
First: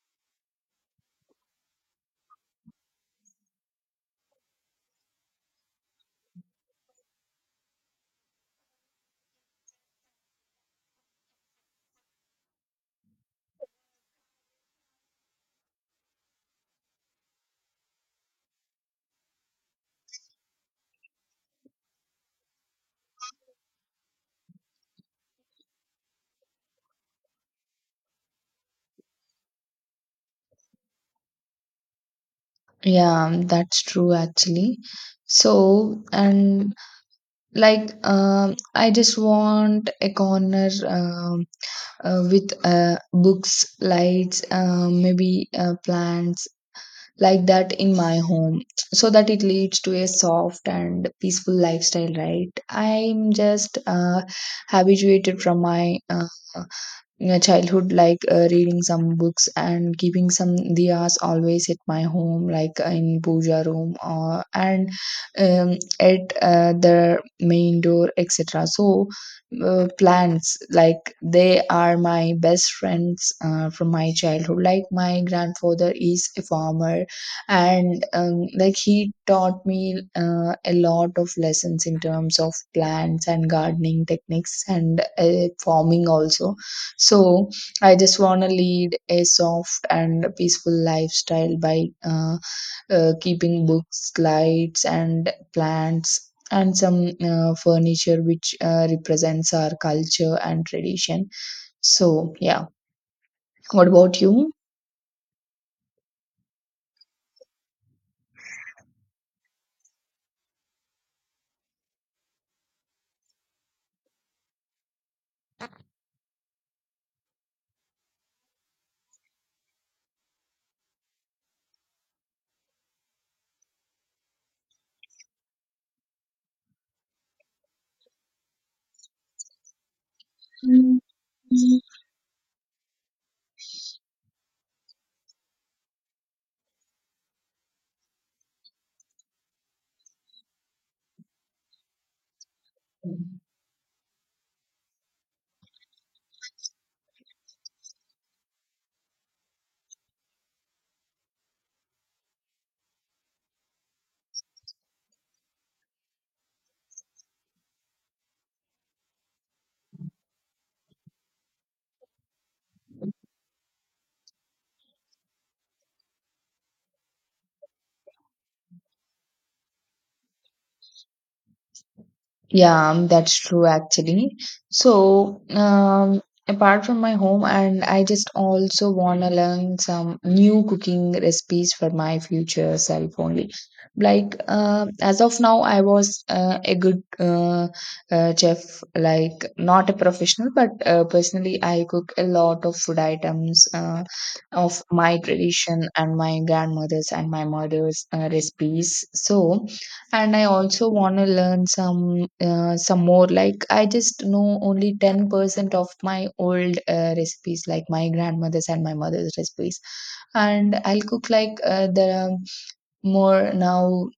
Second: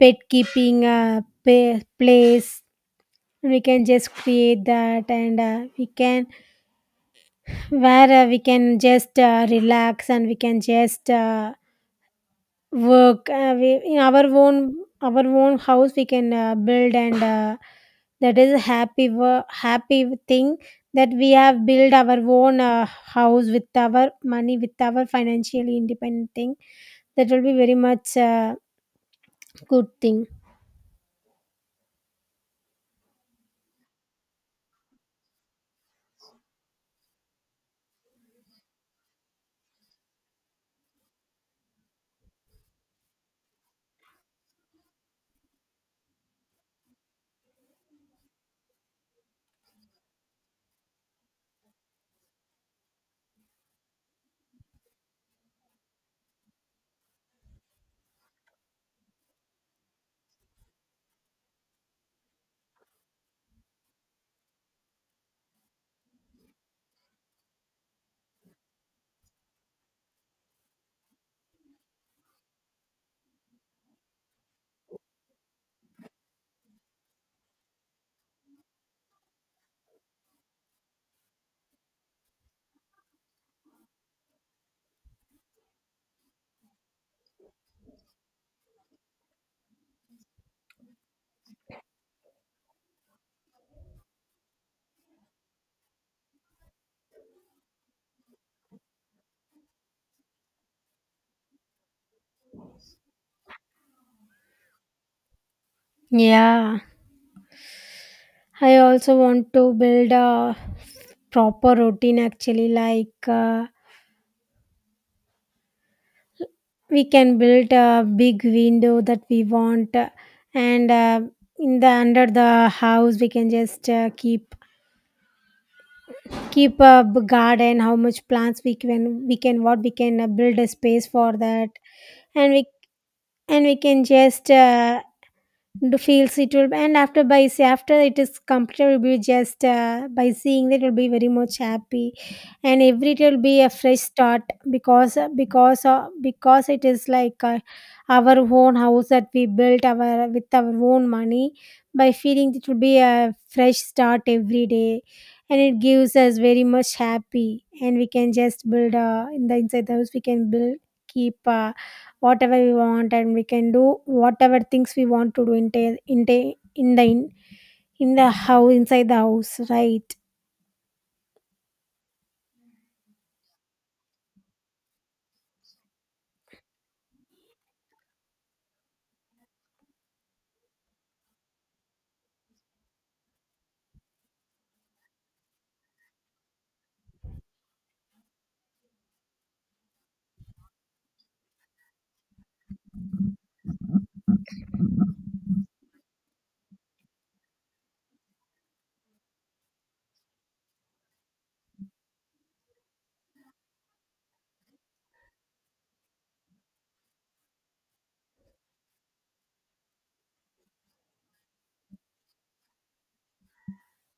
Speaker 2: pet keeping a place. We can just create that, and we can where we can just relax and we can just work in our own, our own house we can build, and that is a happy happy thing, that we have built our own house with our money, with our financially independent thing. That will be very much good thing.
Speaker 1: Yeah, that's true actually. So, and I just want a corner, with books, lights, maybe plants like that in my home, so that it leads to a soft and peaceful lifestyle, right? I'm just habituated from my childhood, like reading some books and keeping some diyas always at my home, like in puja room or and at the main door etc. So plants, like they are my best friends from my childhood. Like my grandfather is a farmer, and like he taught me a lot of lessons in terms of plants and gardening techniques and farming also. So I just want to lead a soft and peaceful lifestyle by keeping books, lights, and plants, and some furniture which represents our culture and tradition. So, yeah. What about you?
Speaker 2: Yeah, I also want to build a proper routine actually, like we can build a big window that we want, and in the under the house we can just keep a garden, how much plants we can. We can what we can build a space for that.
Speaker 1: Mm.
Speaker 2: and we and we can just to feels it will and after by say after it is completed, will be just by seeing that it will be very much happy, and every day will be a fresh start. Because because it is like our own house that we built our with our own money, by feeling it will be a fresh start every day, and it gives us very much happy. And we can just build in the inside the house we can build keep whatever we want, and we can do whatever things we want to do in ta- in ta- in the in, in the house, inside the house, right?
Speaker 1: Yeah, that's true actually. So, apart from my home, and I just also want to learn some new cooking recipes for my future self only. Like, as of now, I was a good chef, like not a professional, but personally, I cook a lot of food items of my tradition and my grandmother's and my mother's recipes. So, and I also want to learn some more. Like I just know only 10% of my old recipes, like my grandmother's and my mother's recipes. And I'll cook like the more now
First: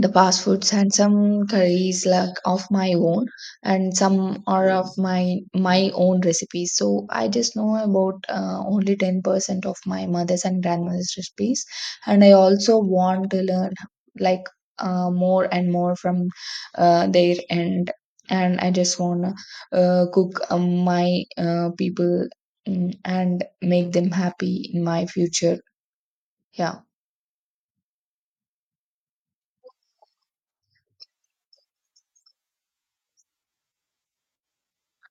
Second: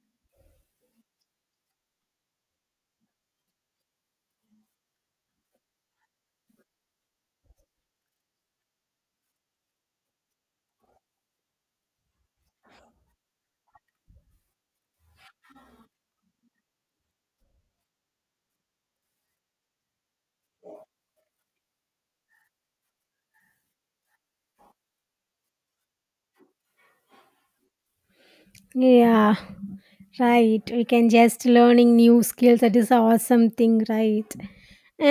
Speaker 1: the fast foods and some curries like of my own, and some are of my own recipes. So I just know about only 10% of my mother's and grandmother's recipes, and I also want to learn like more and more from their end. And I just want to cook my people, and make them happy in my future. Yeah.
Speaker 2: Yeah, right, we can just learning new skills, that is an awesome thing, right?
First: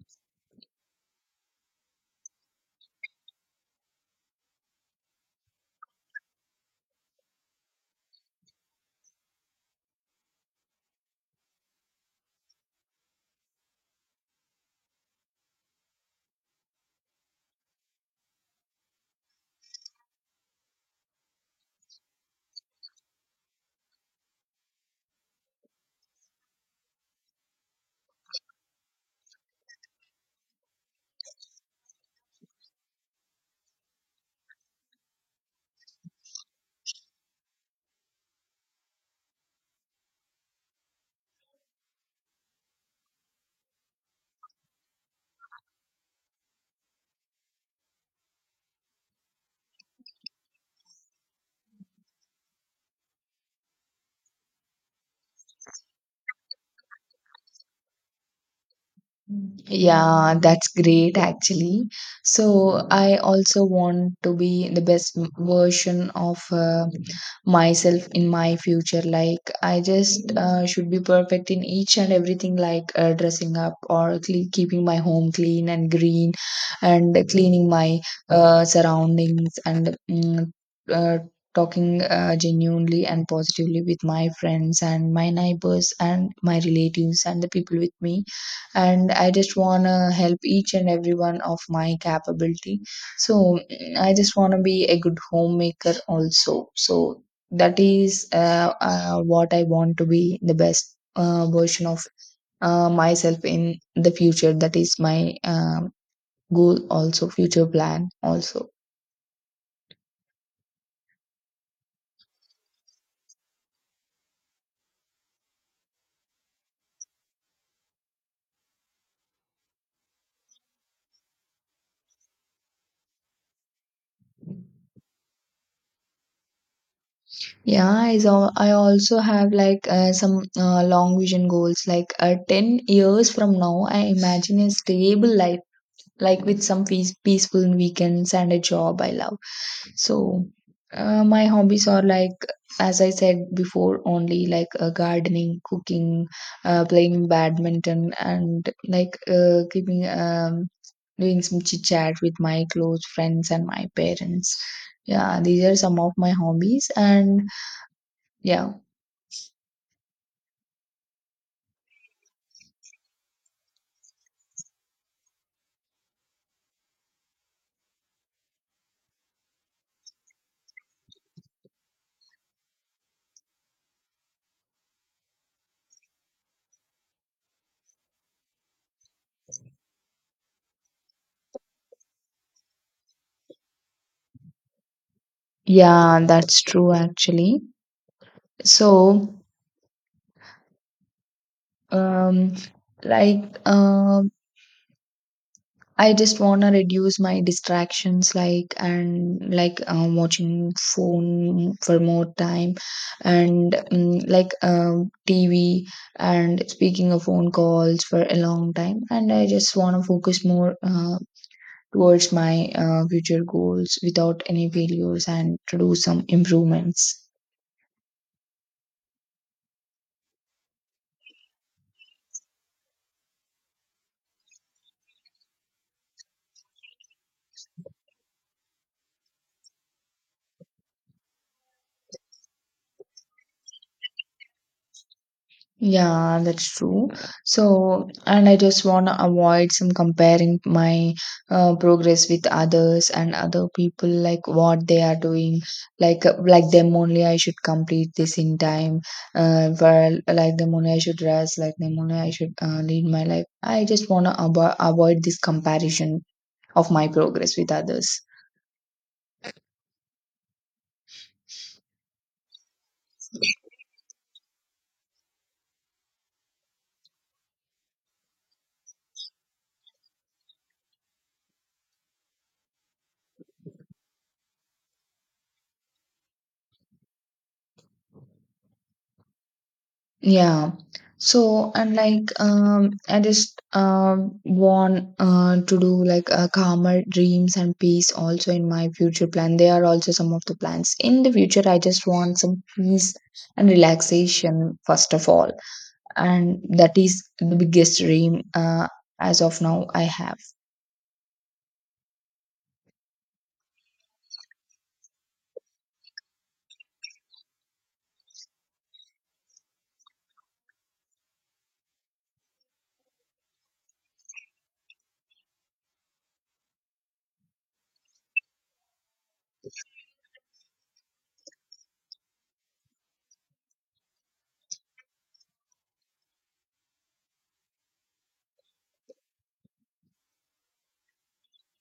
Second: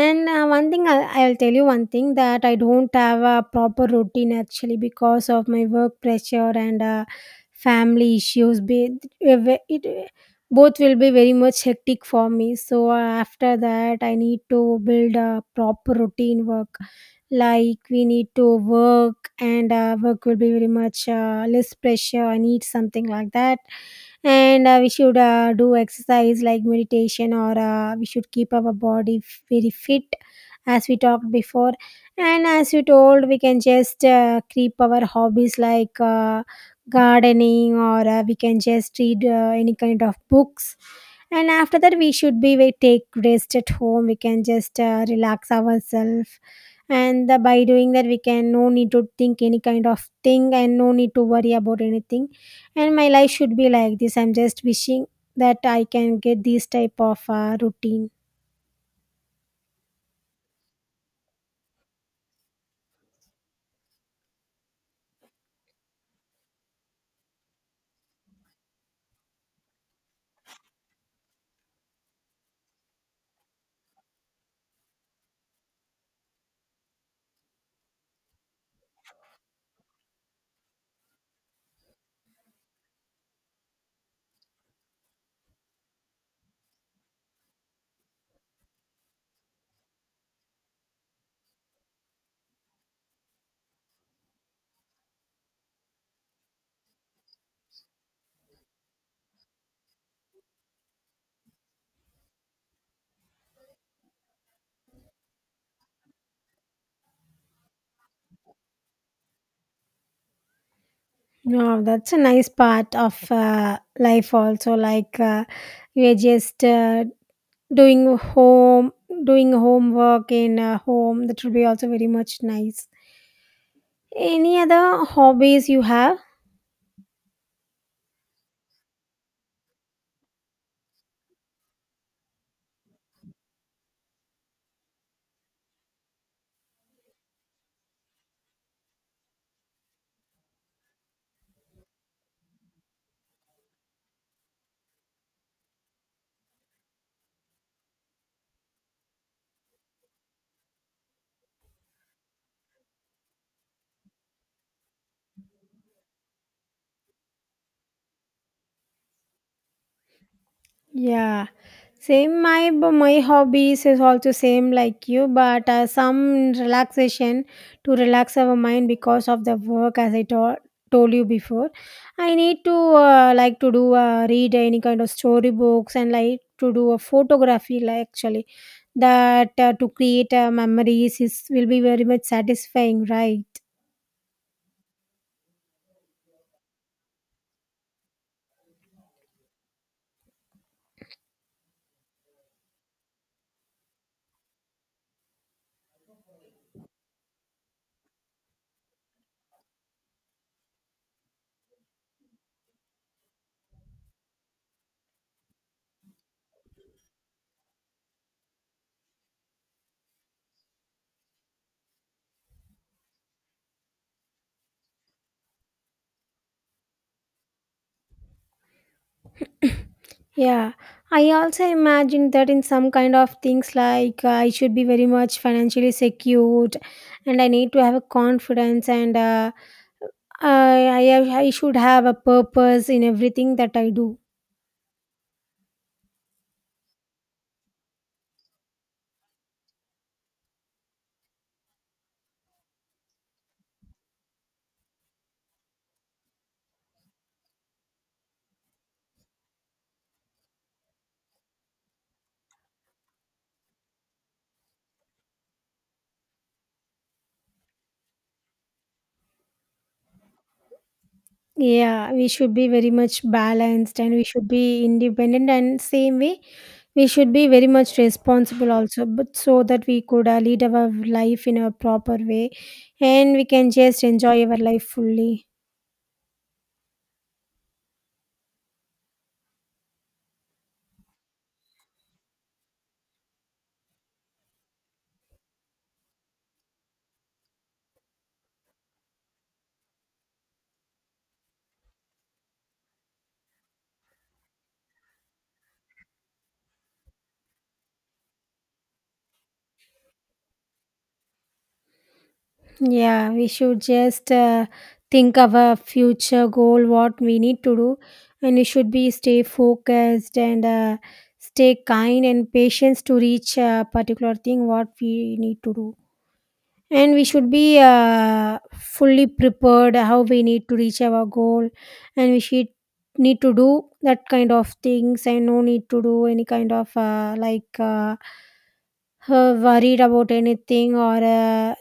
Speaker 2: And one thing, I'll tell you one thing, that I don't have a proper routine actually, because of my work pressure and family issues. It, both will be very much hectic for me. So after that, I need to build a proper routine work. Like we need to work, and work will be very much less pressure. I need something like that. And we should do exercise like meditation, or we should keep our body very fit, as we talked before. And as you told, we can just keep our hobbies like gardening, or we can just read any kind of books. And after that, we should be we take rest at home, we can just relax ourselves, and by doing that we can no need to think any kind of thing, and no need to worry about anything. And my life should be like this, I'm just wishing that I can get this type of routine.
Speaker 1: Yeah, that's great actually. So I also want to be the best version of myself in my future. Like I just should be perfect in each and everything, like dressing up or cle keeping my home clean and green, and cleaning my surroundings, and uh, talking genuinely and positively with my friends and my neighbors and my relatives and the people with me. And I just want to help each and every one of my capability. So I just want to be a good homemaker also. So that is what I want, to be the best version of myself in the future. That is my goal also, future plan also.
Speaker 2: No, that's a nice part of life also, like we're just doing home doing homework in home, that would be also very much nice. Any other hobbies you have?
Speaker 1: Yeah, so I also have like some long vision goals, like 10 years from now I imagine a stable life, like with some peaceful weekends and a job I love. So, my hobbies are like, as I said before, only like gardening, cooking, playing badminton, and like keeping doing some chit chat with my close friends and my parents. Yeah, these are some of my hobbies, and yeah.
Speaker 2: Yeah, same, my my hobbies is also same like you, but some relaxation to relax our mind, because of the work, as I told you before. I need to like to do read any kind of storybooks, and like to do a photography. Like actually, that to create memories is will be very much satisfying, right?
Speaker 1: Yeah, that's true actually. So, um, like um I just want to reduce my distractions, like and like watching phone for more time, and TV and speaking of phone calls for a long time. And I just want to focus more towards my future goals without any failures and to do some improvements.
Speaker 2: Yeah, I also imagine that in some kind of things, like I should be very much financially secured, and I need to have a confidence, and I should have a purpose in everything that I do.
Speaker 1: Yeah, that's true. So, and I just want to avoid some comparing my progress with others and other people, like what they are doing. Like them only, I should complete this in time. For like them only, I should rest. Like them only, I should lead my life. I just want to avoid this comparison of my progress with others.
Speaker 2: Yeah, we should be very much balanced, and we should be independent, and same way we should be very much responsible also, but so that we could lead our life in a proper way, and we can just enjoy our life fully.
Speaker 1: Yeah. So and I just want to do like calmer dreams and peace also in my future plan. They are also some of the plans. In the future I just want some peace and relaxation first of all. And that is the biggest dream as of now I have.
Speaker 2: Yeah, we should just think of a future goal, what we need to do, and we should be stay focused and stay kind and patience to reach a particular thing what we need to do. And we should be fully prepared how we need to reach our goal, and we should need to do that kind of things, and no need to do any kind of worried about anything, or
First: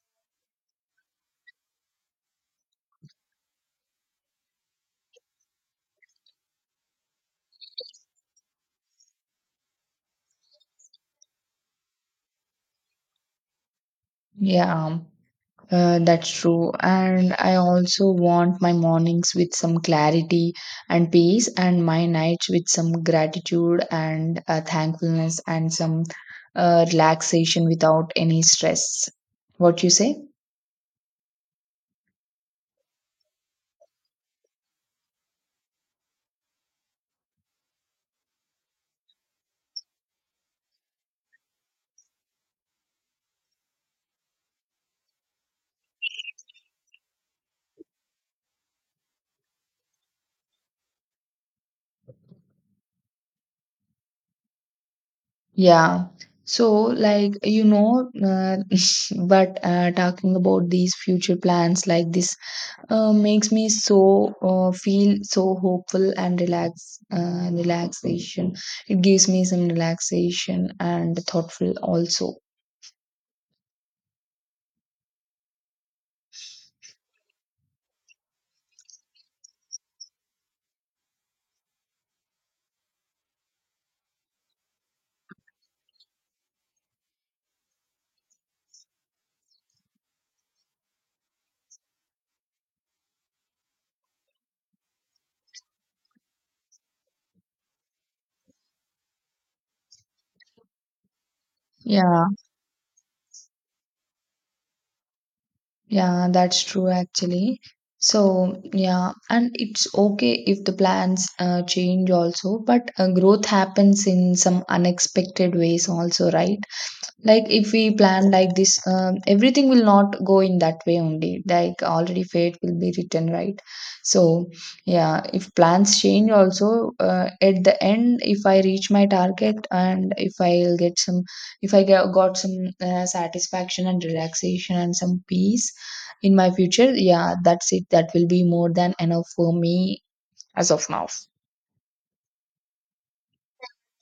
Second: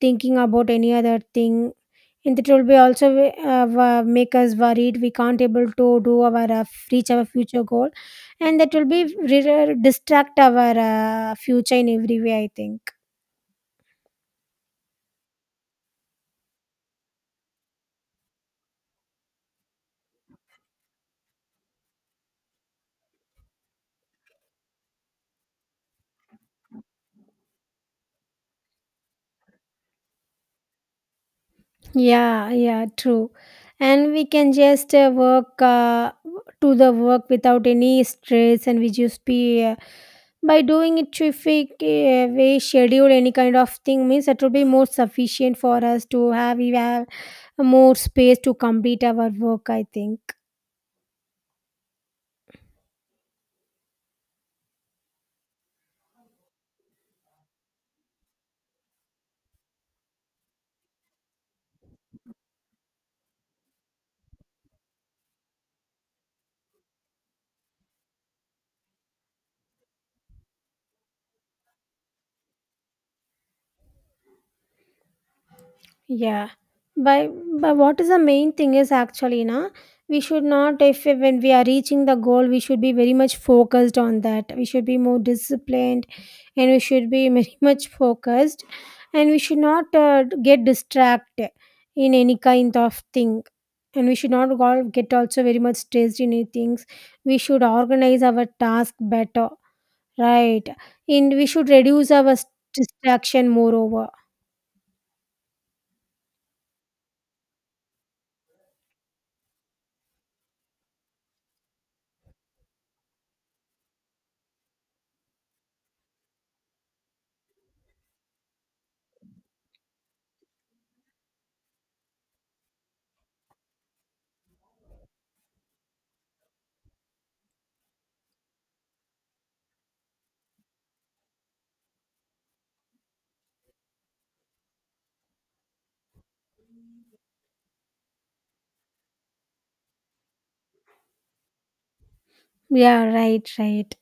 Speaker 2: thinking about any other thing, and it will be also make us worried, we can't able to do our reach our future goal, and that will be distract our future in every way, I think.
Speaker 1: Yeah. That's true. And I also want my mornings with some clarity and peace, and my nights with some gratitude and thankfulness and some relaxation without any stress. What you say?
Speaker 2: Yeah, true. And we can just work to the work without any stress, and we just be by doing it, if we we schedule any kind of thing means, it will be more sufficient for us to have we have more space to complete our work, I think.
Speaker 1: Yeah. So, like, you know, but talking about these future plans, like this makes me so feel so hopeful and relaxation. It gives me some relaxation and thoughtful also.
Speaker 2: Yeah, but what is the main thing is actually, na, we should not, if when we are reaching the goal, we should be very much focused on that. We should be more disciplined, and we should be very much focused, and we should not get distracted in any kind of thing. And we should not all get also very much stressed in any things. We should organize our task better, right? And we should reduce
Speaker 1: Yeah,
Speaker 2: our distraction moreover.
Speaker 1: yeah, that's true actually. So yeah, and it's okay if the plans change also, but growth happens in some unexpected ways also, right? Like if we plan like this, everything will not go in that way only, like already fate will be written, right? So yeah, if plans change also at the end, if I reach my target and if got some satisfaction and relaxation and some peace in my future, yeah that's it, that will be more than enough for me as of now.
Speaker 2: Yeah, right, right.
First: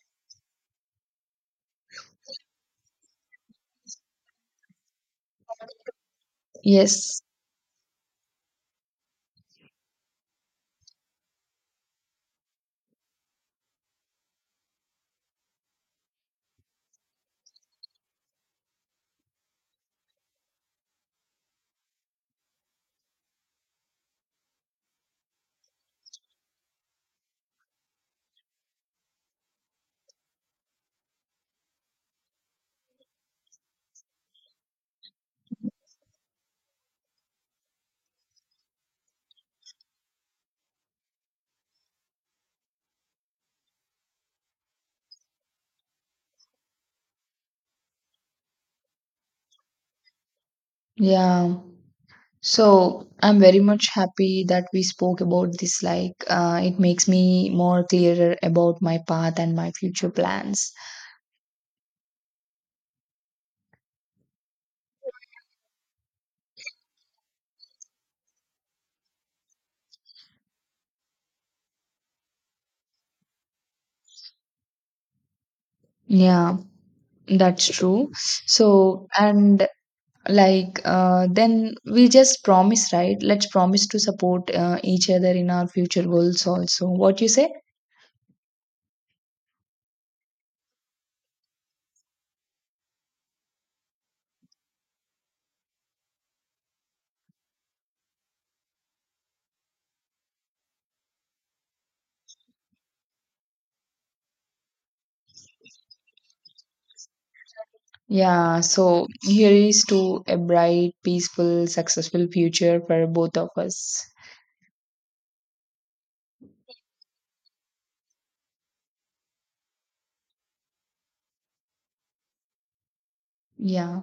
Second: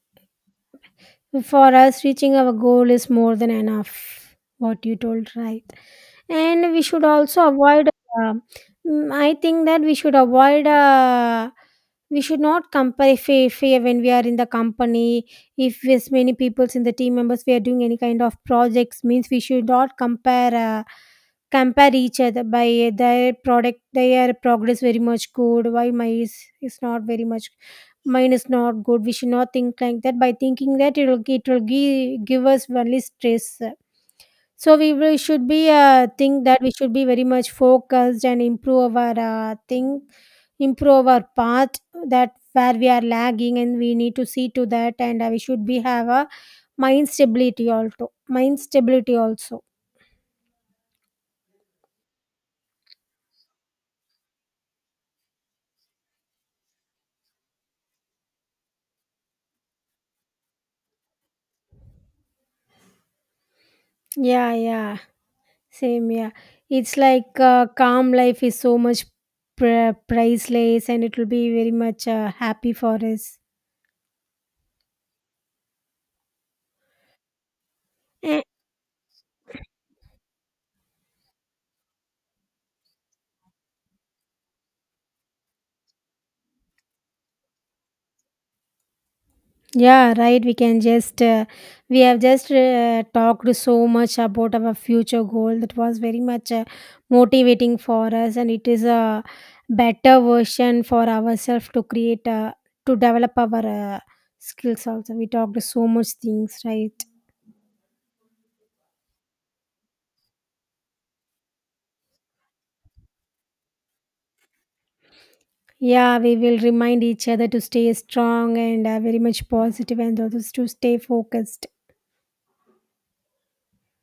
Speaker 2: For us, reaching our goal is more than enough. What you told, right? And we should
Speaker 1: Yes.
Speaker 2: also avoid. Uh, I think that we should avoid. We should not compare fear when we are in the company. If there's many peoples in the team members, we are doing any kind of projects, means we should not compare. Compare each other by their progress very much good, why my is not very much, mind is not good, we should not think like that. By thinking that, it will give us only stress. So should be think that we should be very much focused, and improve our thing improve our path, that where we are lagging, and we need to see to that. And we should be have a mind stability also.
Speaker 1: Yeah. So I'm very much happy that we spoke about this. Like, it makes me more clearer about my path and my future plans.
Speaker 2: Yeah, yeah, same, yeah. It's like calm life is so much priceless, and it will be very much happy for us.
Speaker 1: Yeah, that's true.
Speaker 2: Eh,
Speaker 1: So, and like, then we just promise, right? Let's promise to support each other in our future goals also. What you say?
Speaker 2: yeah, right. We can just, we have just talked so much about our future goal, that was very much motivating for us, and it is a better version for ourselves to create, to develop our skills also. We talked so much things, right?
Speaker 1: Yeah, so here is to a bright, peaceful, successful future for both of us.
Speaker 2: Yeah, we will remind each other to stay strong and very much positive, and also to stay focused.
Speaker 1: Yeah.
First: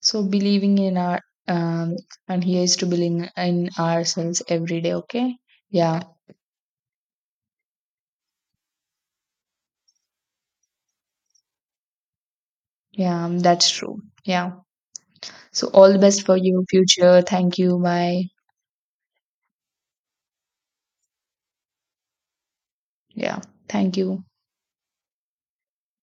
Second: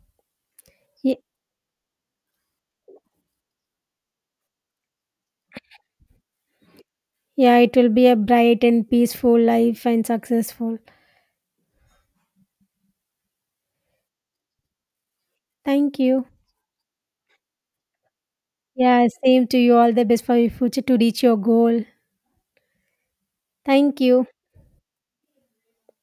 Speaker 1: So believing in
Speaker 2: Ye-
Speaker 1: our um, and here's to believing in ourselves every day. Okay. Yeah.
Speaker 2: Yeah, it will be a bright and peaceful life, and successful.
Speaker 1: Yeah. That's true. Yeah. So all the
Speaker 2: Thank
Speaker 1: best
Speaker 2: you.
Speaker 1: for your future. Thank you. Bye.
Speaker 2: Yeah, same to you. All the best for your future to reach your goal.
Speaker 1: Yeah. Thank
Speaker 2: Thank
Speaker 1: you.
Speaker 2: you.